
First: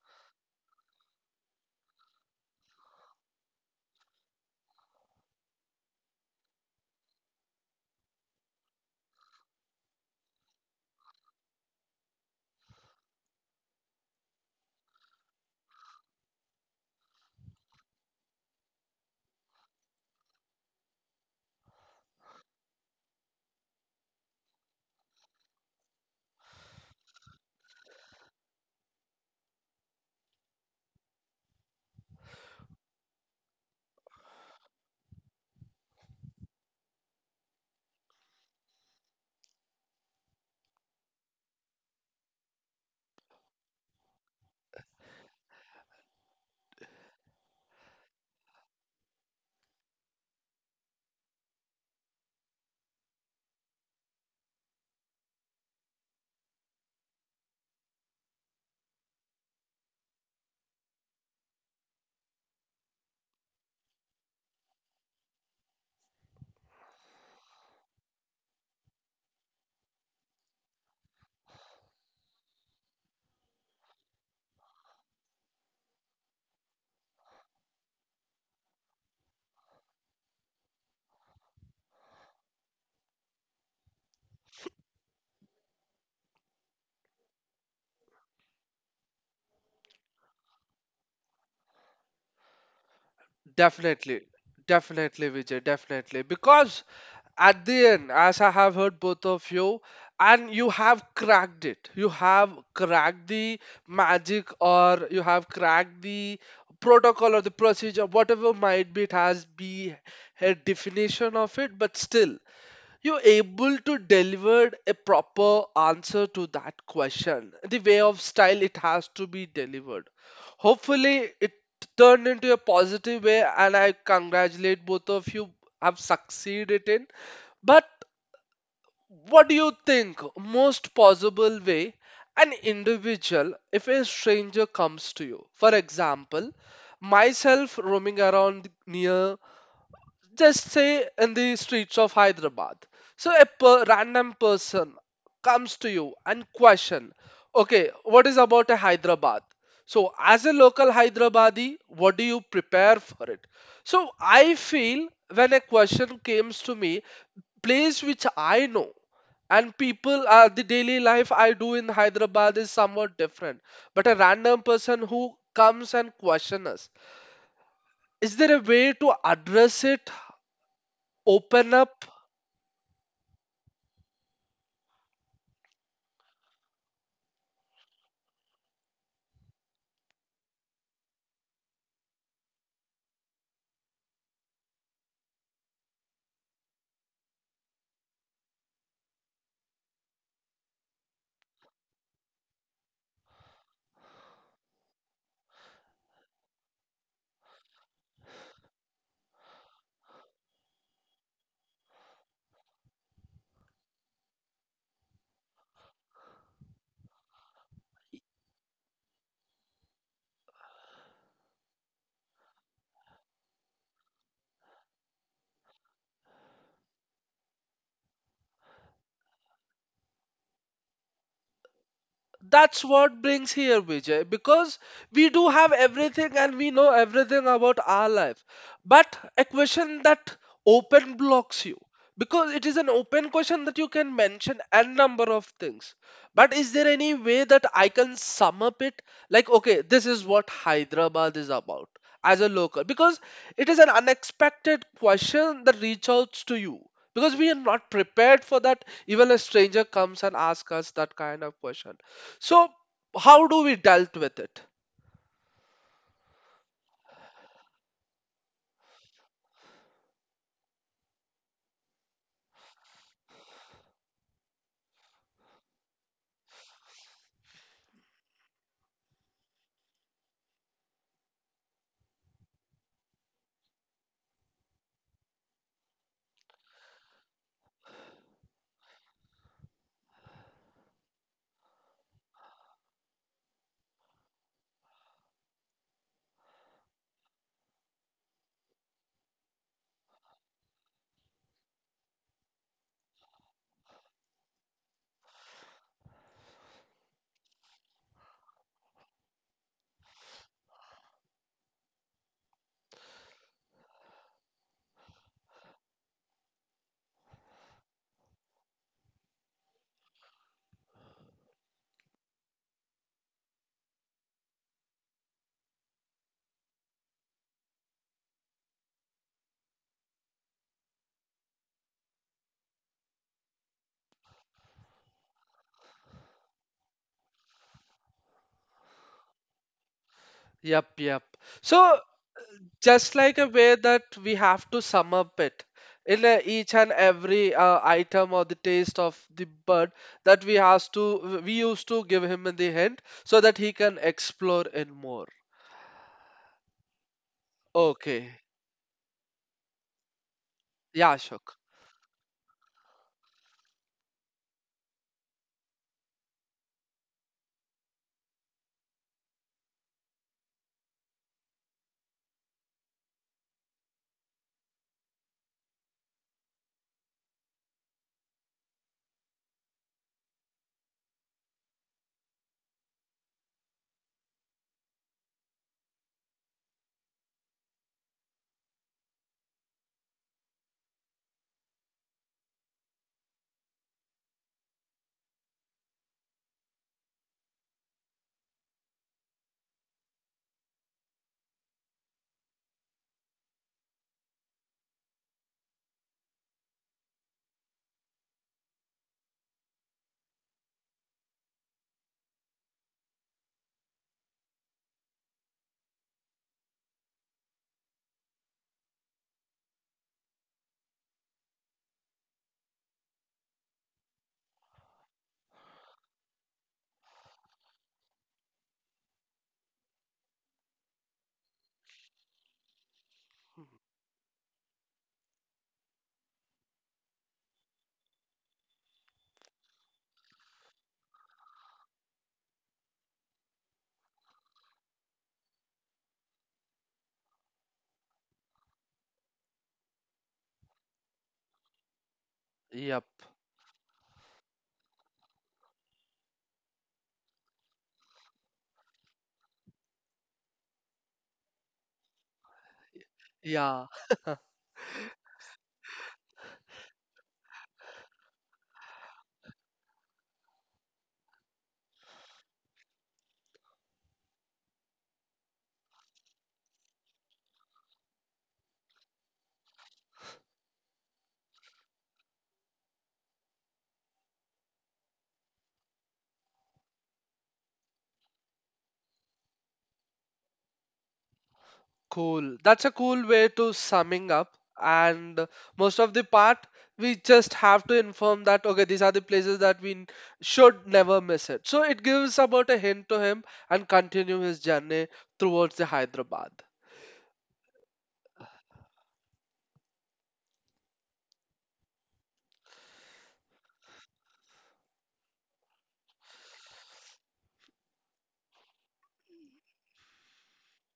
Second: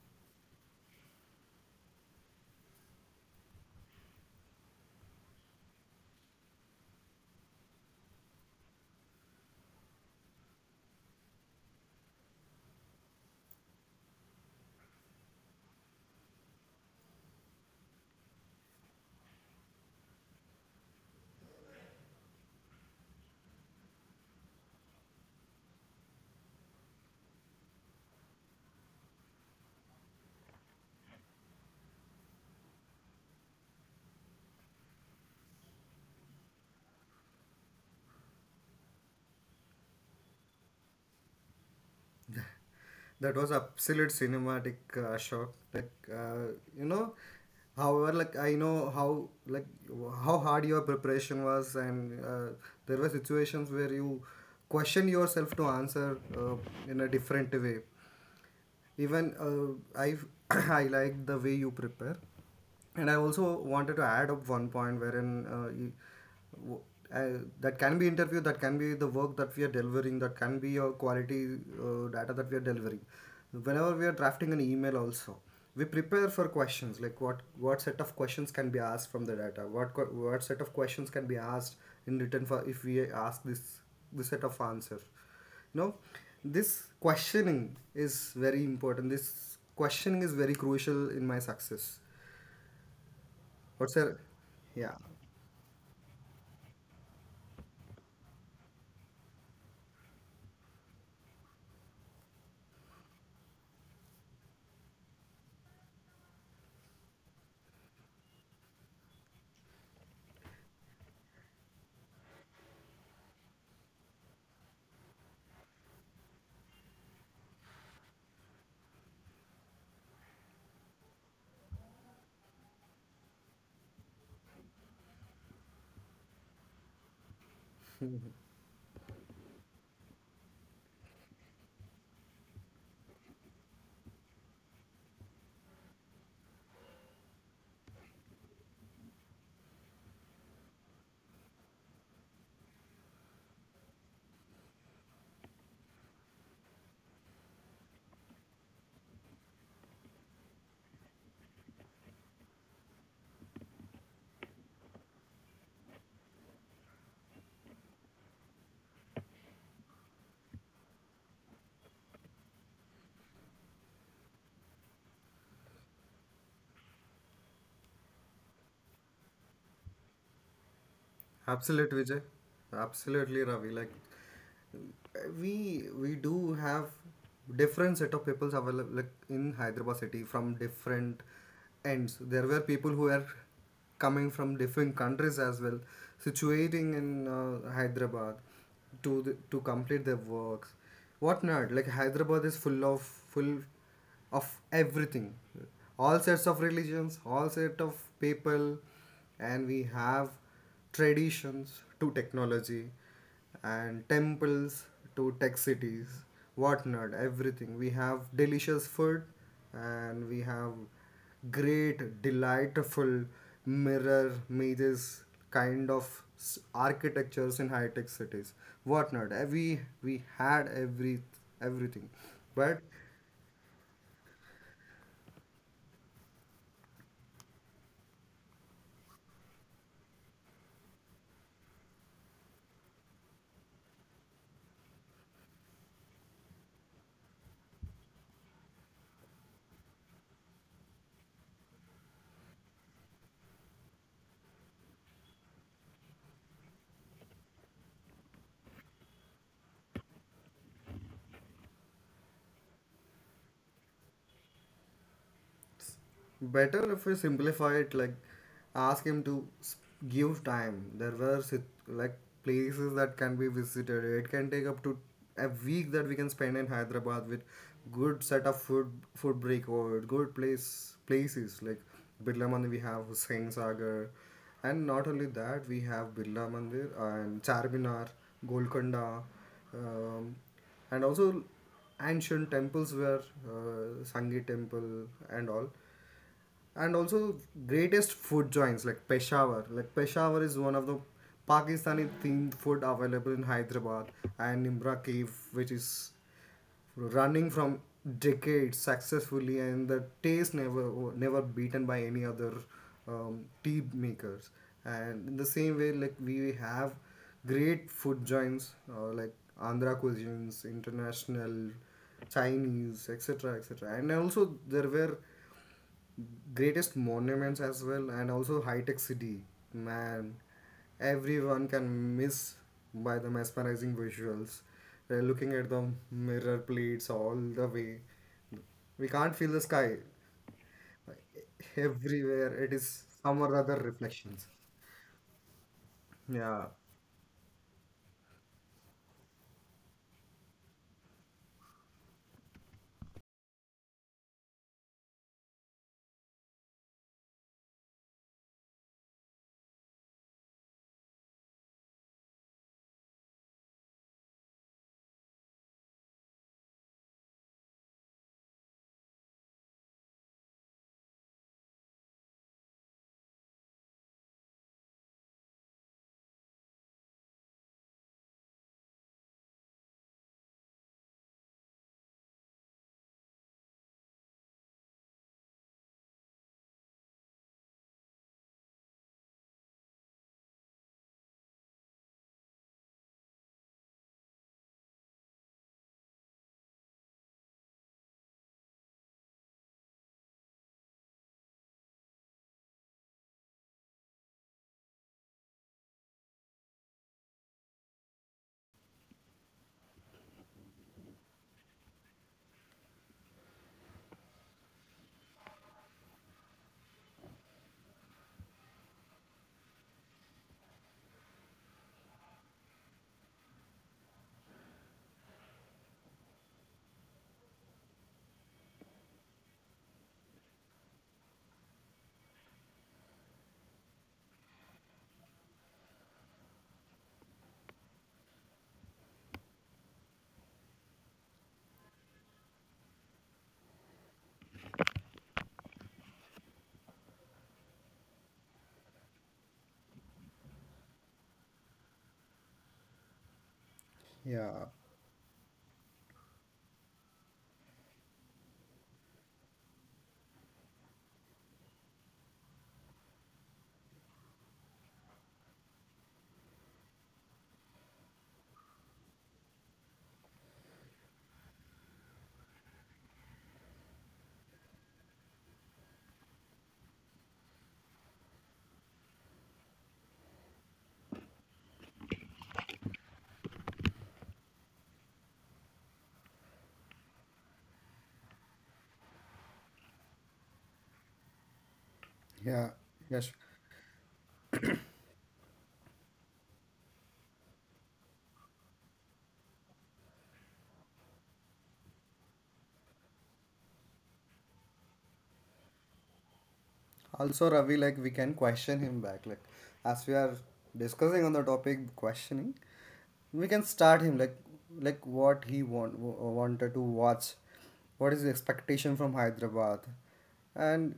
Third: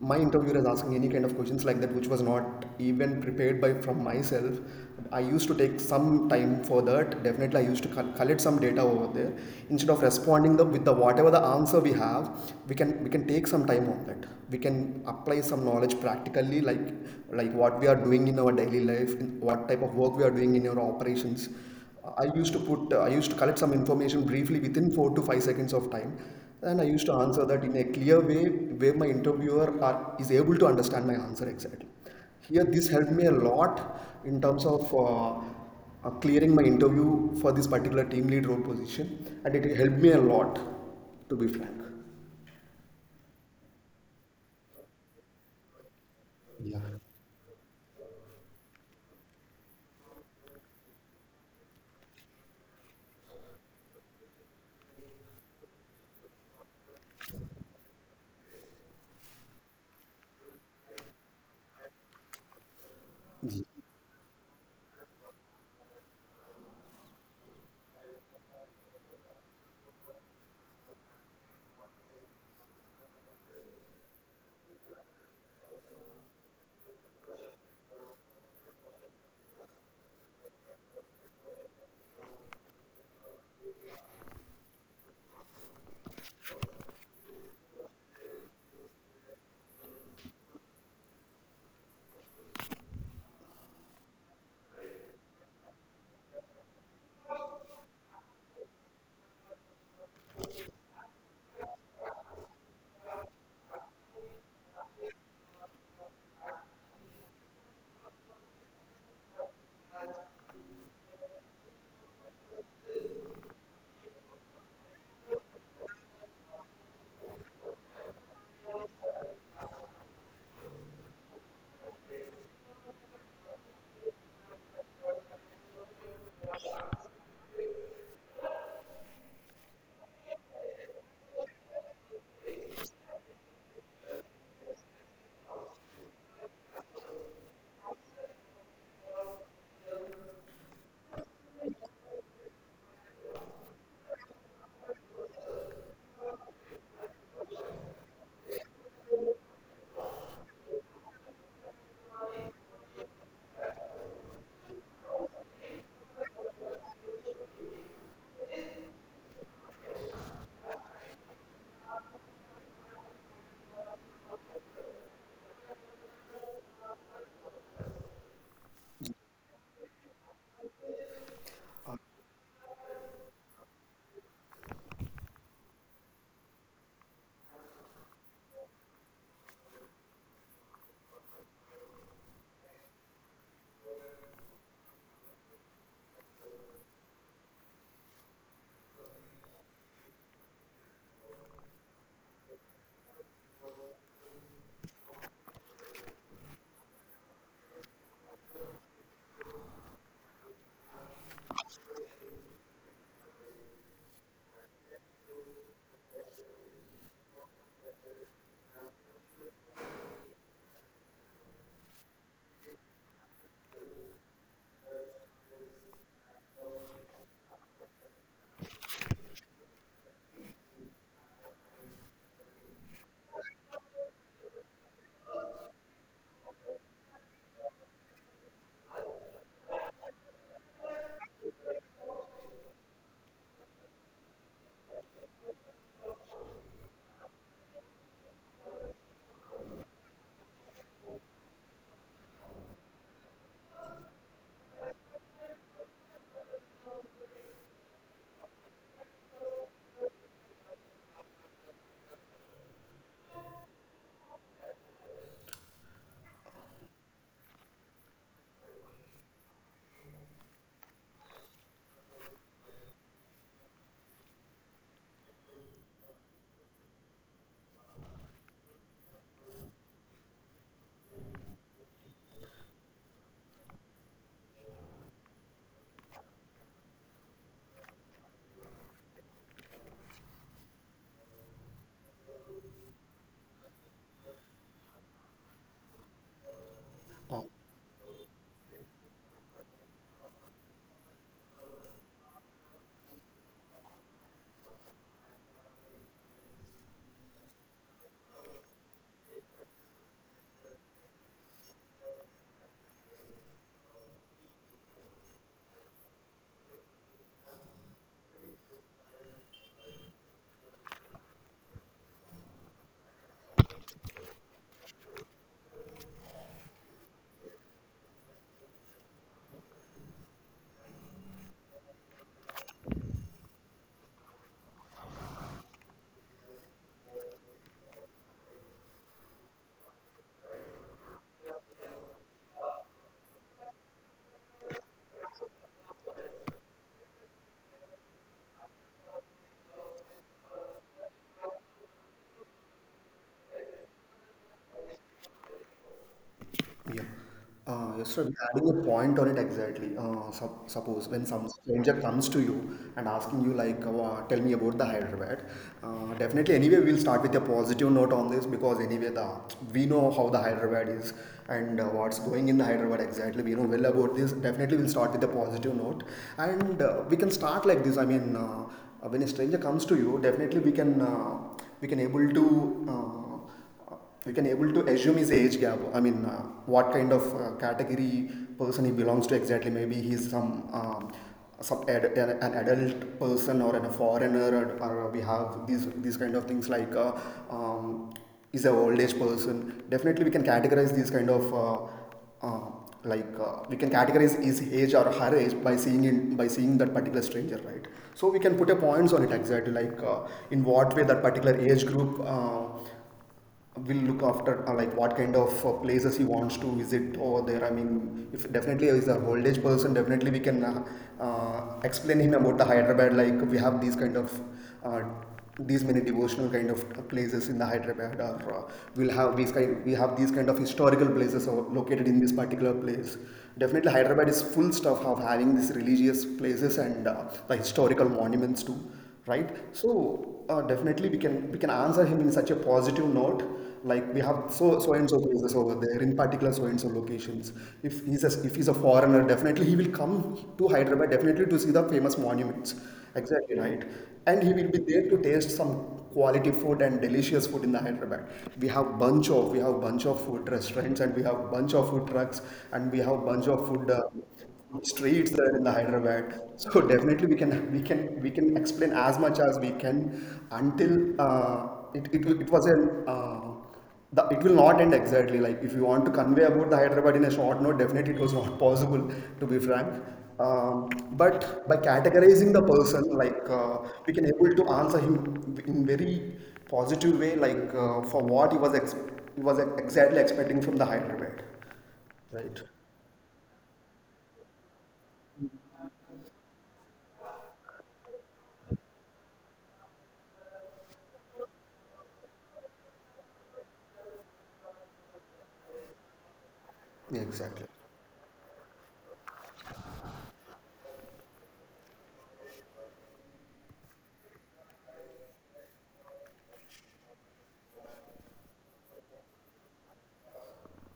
[SPEAKER 3] my interviewer is asking any kind of questions like that which was not even prepared by from myself. I used to take some time for that. Definitely I used to collect some data over there instead of responding with the whatever the answer we have, we can take some time on that. We can apply some knowledge practically, like what we are doing in our daily life, in what type of work we are doing in our operations. I used to collect some information briefly within 4 to 5 seconds of time, and I used to answer that in a clear way where my is able to understand my answer exactly. Here, this helped me a lot in terms of clearing my interview for this particular team lead role position, and it helped me a lot, to be frank.
[SPEAKER 2] That was absolute cinematic shot, you know
[SPEAKER 3] Yeah.
[SPEAKER 2] however like I know how, how hard your preparation was, and there were situations where you question yourself to answer in a different way. Even I *coughs* *clears throat* I like the way you prepare, and I also wanted to add up one point wherein you, w- that can be interview, that can be the work that we are delivering, that can be your quality data that we are delivering. Whenever we are drafting an email also, we prepare for questions like, what set of questions can be asked from the data, what set of questions can be asked in return for if we ask this set of answers. No, this questioning is very important. This questioning is very crucial in my success. What's
[SPEAKER 1] Definitely.
[SPEAKER 2] your, yeah,
[SPEAKER 1] Definitely, Vijay, definitely. Because at the end, as I have heard both of you, and you have cracked it. You have cracked the magic or you have cracked the protocol or the procedure, whatever might be, it has be a definition of it, but still you're able to deliver a proper answer to that question the way of style it has to be delivered. Hopefully it turned into a positive way and I congratulate both of you have succeeded in. But what do you think most possible way, an individual if a stranger comes to you, for example myself roaming around near, just say in the streets of Hyderabad, so a random person comes to you and question, okay, what is about a Hyderabad? So as a local Hyderabadi, what do you prepare for it? So I feel when a question comes to me, place which I know, and people, the daily life I do in Hyderabad is somewhat different. But a random person who comes and question us, is there a way to address it, open
[SPEAKER 2] absolute
[SPEAKER 1] up?
[SPEAKER 2] Vijay, absolutely Ravi. Like, we do have different set of peoples available, like in Hyderabad city from different ends. There were people who are coming from different countries as well, situating in Hyderabad, to complete their works, whatnot. Like, Hyderabad is full of everything, all sets of religions, all set of people, and we have traditions to technology, and temples to tech cities, whatnot, everything. We have delicious food, and we have great, delightful mirror mazes kind of architectures in high tech cities, whatnot. We had everything, but
[SPEAKER 1] That's what brings here, Vijay, because we do have everything and we know everything about our life. But a question that open blocks you because it is an open question that you can mention n number of things. But is there any way that I can sum up it, like okay, this is what Hyderabad is about as a local? Because it is an unexpected question that reaches out to you, because we are not prepared for that, even a stranger comes and asks us that kind of question. So, how do we dealt with it?
[SPEAKER 2] better if we simplify it, like, ask him to give time. There were like, places that can be visited. It can take up to a week that we can spend in Hyderabad with good set of food break, or good places like Birla Mandir. We have Hussain Sagar, and not only that, we have Birla Mandir and Charminar, Golconda, um, and also ancient temples were, Sangi Temple and all. And also greatest food joints like Peshawar. Like, Peshawar is one of the Pakistani themed food available in Hyderabad, and Nimra Cave, which is running from decades successfully, and the taste never beaten by any other tea makers. And in the same way, like, we have great food joints like Andhra cuisines, international Chinese, etc., etc. And also there were greatest monuments as well, and also high-tech city, man, everyone can miss by the mesmerizing visuals, they looking at the mirror plates all the way. We can't feel the sky,
[SPEAKER 1] Yep, yep. So,
[SPEAKER 2] everywhere it is
[SPEAKER 1] just like
[SPEAKER 2] some
[SPEAKER 1] a
[SPEAKER 2] or other
[SPEAKER 1] way that we
[SPEAKER 2] reflections.
[SPEAKER 1] have to sum up it in a,
[SPEAKER 2] Yeah.
[SPEAKER 1] each and every item or the taste of the bird that we has to we used to give him in the hint so that he can explore in more.
[SPEAKER 3] Yeah. Yes, sir,
[SPEAKER 1] Okay.
[SPEAKER 3] adding a point on it exactly. Suppose
[SPEAKER 1] Yeah,
[SPEAKER 3] when some
[SPEAKER 1] Ashok.
[SPEAKER 3] stranger comes to you and asking you like, tell me about the Hyderabad. Definitely, anyway, we'll start with a positive note on this, because anyway, the we know how the Hyderabad is and what's going in the Hyderabad exactly. We know well about this. Definitely, we'll start with a positive note and we can start like this. When a stranger comes to you, definitely we can able to. Uh, we can able to assume his age gap. What kind of category person he belongs to exactly? Maybe he's um, some an adult person or a foreigner, or we have these kind of things, like um, is a old age person. Definitely we can categorize these kind of uh, we can categorize his age or her age by seeing that particular stranger, right? So we can put a points on it exactly, like in what way that particular age group will look after, like what kind of places he wants to visit over there. I mean, if definitely is a old age person, definitely we can explain him about the Hyderabad, like we have these kind of uh, these many devotional kind of places in the Hyderabad, or we have these kind of historical places or located in this particular place. Definitely Hyderabad is full stuff of having these religious places and the historical monuments too, right? So definitely we can answer him in such a positive note, like we have so so and so places over there in particular so and so locations. If he's a foreigner, definitely he will come to Hyderabad definitely to see the famous monuments,
[SPEAKER 1] Yep.
[SPEAKER 3] exactly, right? And he
[SPEAKER 2] Yeah,
[SPEAKER 3] will be there to taste some quality food and delicious food in the Hyderabad. We have bunch of food restaurants, and we have bunch of food trucks, and we have bunch of
[SPEAKER 1] Yeah.
[SPEAKER 3] food streets there in the Hyderabad. So definitely we can we can explain as much as we can until it, it will- it was an the, it will not end exactly. Like if you want to convey about the Hyderabad in a short note, definitely it was not possible, to be frank. Um, but by categorizing the person, like we can able to answer him in very positive way, like for what he was ex- he was exactly expecting from the Hyderabad.
[SPEAKER 1] Cool.
[SPEAKER 3] Right.
[SPEAKER 2] yeah,
[SPEAKER 1] That's a
[SPEAKER 2] yes.
[SPEAKER 1] cool way to summing up. And most of the part, we just have to inform that okay, these are the places that we should never miss it. So it gives about a hint to him and continue his journey towards the Hyderabad.
[SPEAKER 3] Yeah,
[SPEAKER 2] Also,
[SPEAKER 3] exactly.
[SPEAKER 2] Ravi, like, we can question him back. Like, as we are discussing on the topic questioning, we can start him like, what he wanted to watch, what is the expectation from Hyderabad, and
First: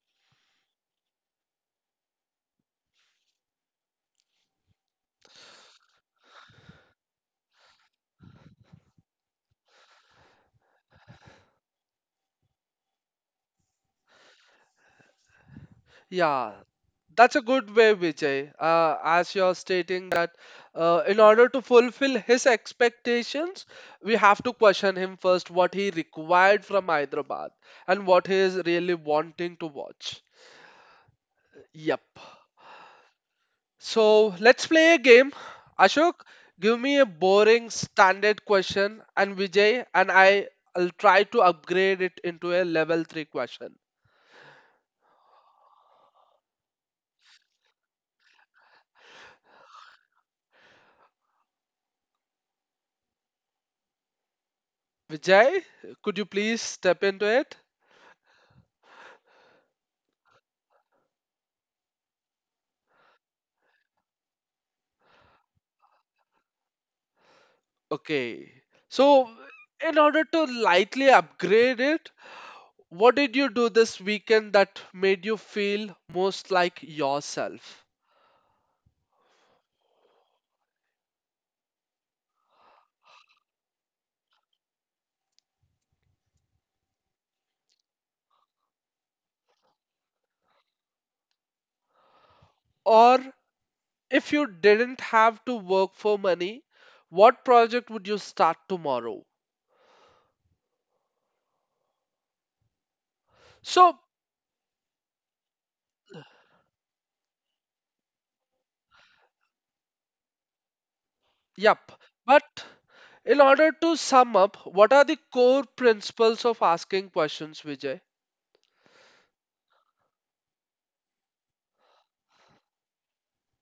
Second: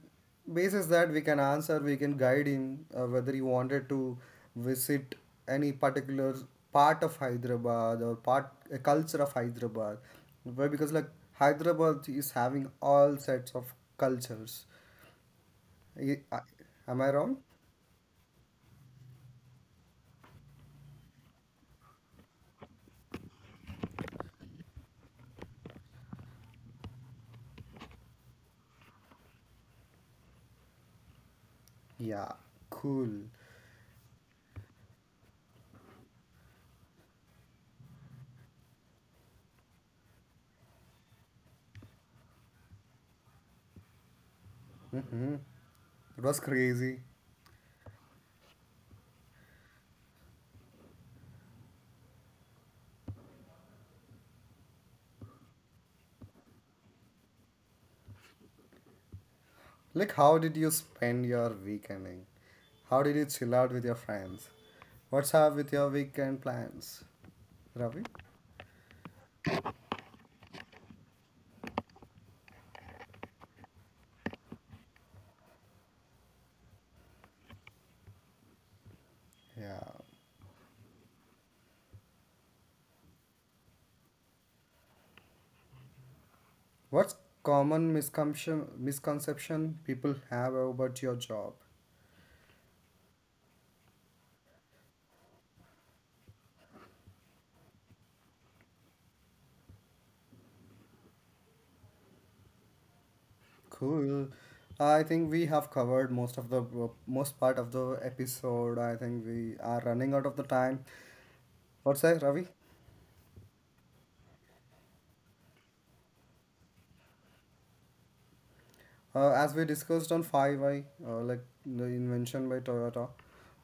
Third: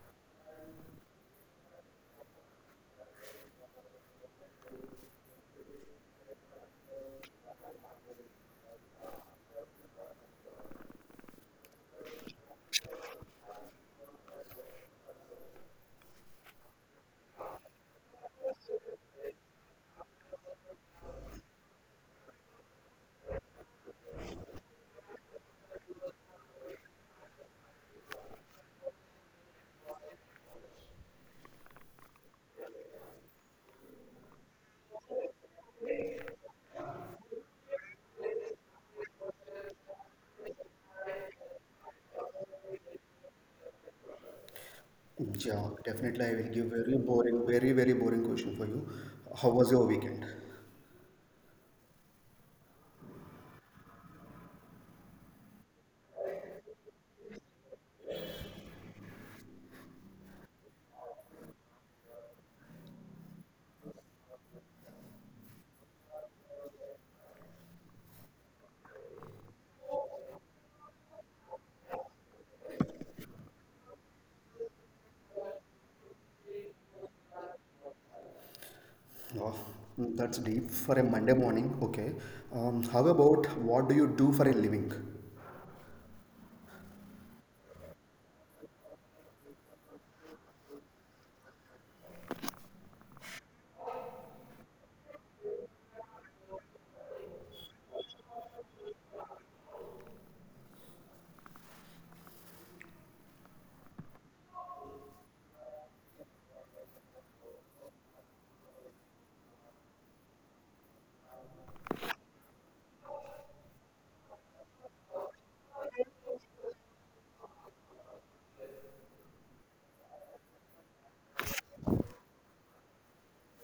[SPEAKER 2] basis that we can answer, we can guide him whether he wanted to visit any particular part of Hyderabad, or part a culture of Hyderabad. Why? Because, like, Hyderabad is having all sets of cultures. Y- I-
[SPEAKER 1] Yeah,
[SPEAKER 2] Am I
[SPEAKER 1] that's
[SPEAKER 2] wrong?
[SPEAKER 1] a good way, Vijay. As you're stating that in order to fulfill his expectations, we have to question him first what he required from Hyderabad and what he is really wanting to watch. Yep.
[SPEAKER 2] Yeah, cool.
[SPEAKER 1] So let's play a game. Ashok, give me a boring standard question, and Vijay and I will try to upgrade it into a level 3 question.
[SPEAKER 2] Hmm.
[SPEAKER 3] Yeah, definitely.
[SPEAKER 2] It
[SPEAKER 3] I
[SPEAKER 2] was
[SPEAKER 3] will give very
[SPEAKER 2] crazy.
[SPEAKER 3] boring, very boring question for you. How was your weekend?
[SPEAKER 1] Vijay, could you please step into it?
[SPEAKER 2] Like, how did you spend your weekending? How did you chill out with your friends? What's up with your weekend plans, Ravi?
[SPEAKER 1] Okay. So, in order to lightly upgrade it, what did you do this weekend that made you feel most like yourself?
[SPEAKER 3] Oh,
[SPEAKER 2] Yeah.
[SPEAKER 3] that's deep for a Monday morning. Okay. How about what do you do for a living?
[SPEAKER 2] What's common misconception people have about your job?
[SPEAKER 1] Or if you didn't have to work for money, what project would you start tomorrow? So,
[SPEAKER 2] Cool. I think we have covered most part of the episode. I think we are running out of the time.
[SPEAKER 1] yep.
[SPEAKER 2] What's that, Ravi?
[SPEAKER 1] But in order to sum up, what are the core principles of asking questions, Vijay?
[SPEAKER 2] As we discussed on 5i, like the invention by Toyota,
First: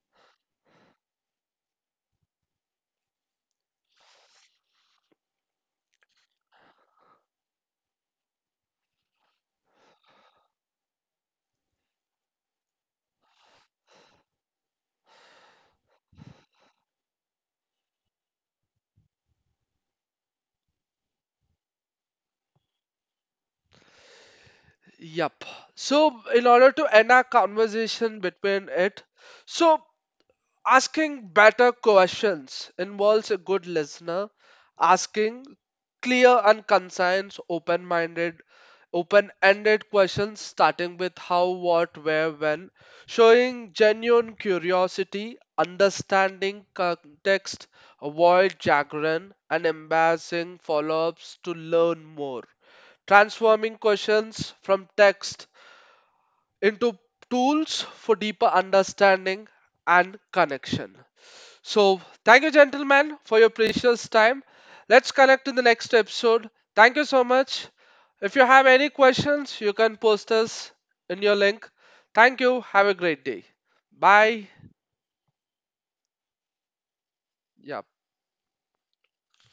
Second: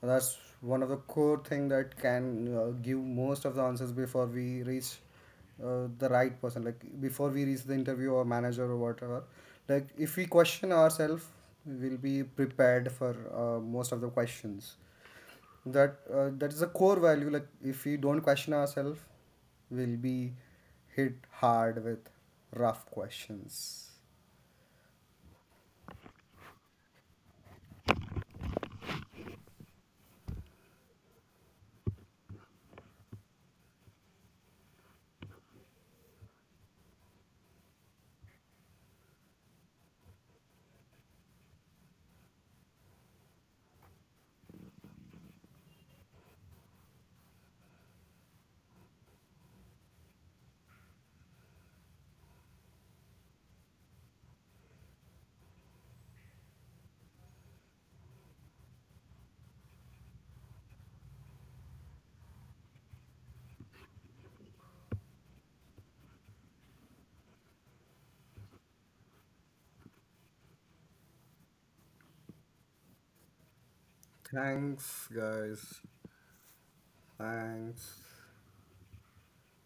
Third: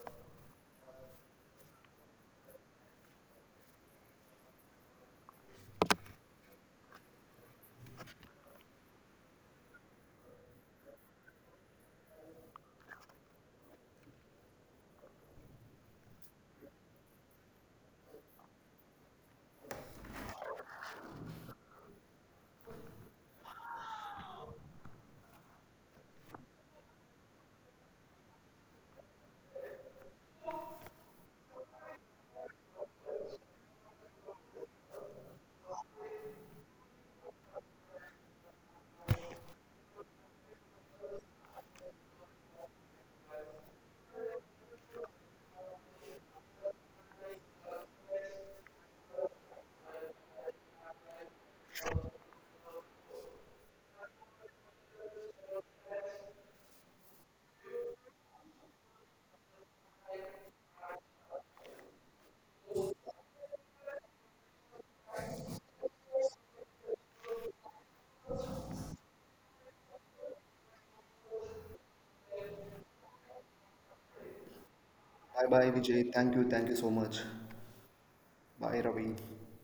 [SPEAKER 2] that's one of the core thing that can give most of the answers before we reach the right person. Like, before we reach the interview or manager or whatever. Like, if we question ourselves, we'll be prepared for most of the questions. That is a core value. Like if we don't question ourselves, we'll be hit hard with rough questions.
[SPEAKER 1] Yep. So, in order to end our conversation between it, so asking better questions involves a good listener asking clear and concise, open minded, open ended questions starting with how, what, where, when, showing genuine curiosity, understanding context, avoid jargon, and embarrassing follow ups to learn more. Transforming questions from text into tools for deeper understanding and connection. So, thank you, gentlemen, for your precious time. Let's connect in the next episode. Thank you so much. If you have any questions, you can post us in your link. Thank you. Have a great day. Bye.
[SPEAKER 2] Thanks,
[SPEAKER 3] Bye bye,
[SPEAKER 2] guys.
[SPEAKER 3] Vijay. Thank you. Thank you so much.
[SPEAKER 1] Yeah.
[SPEAKER 2] Thanks.
[SPEAKER 3] Bye, Ravi.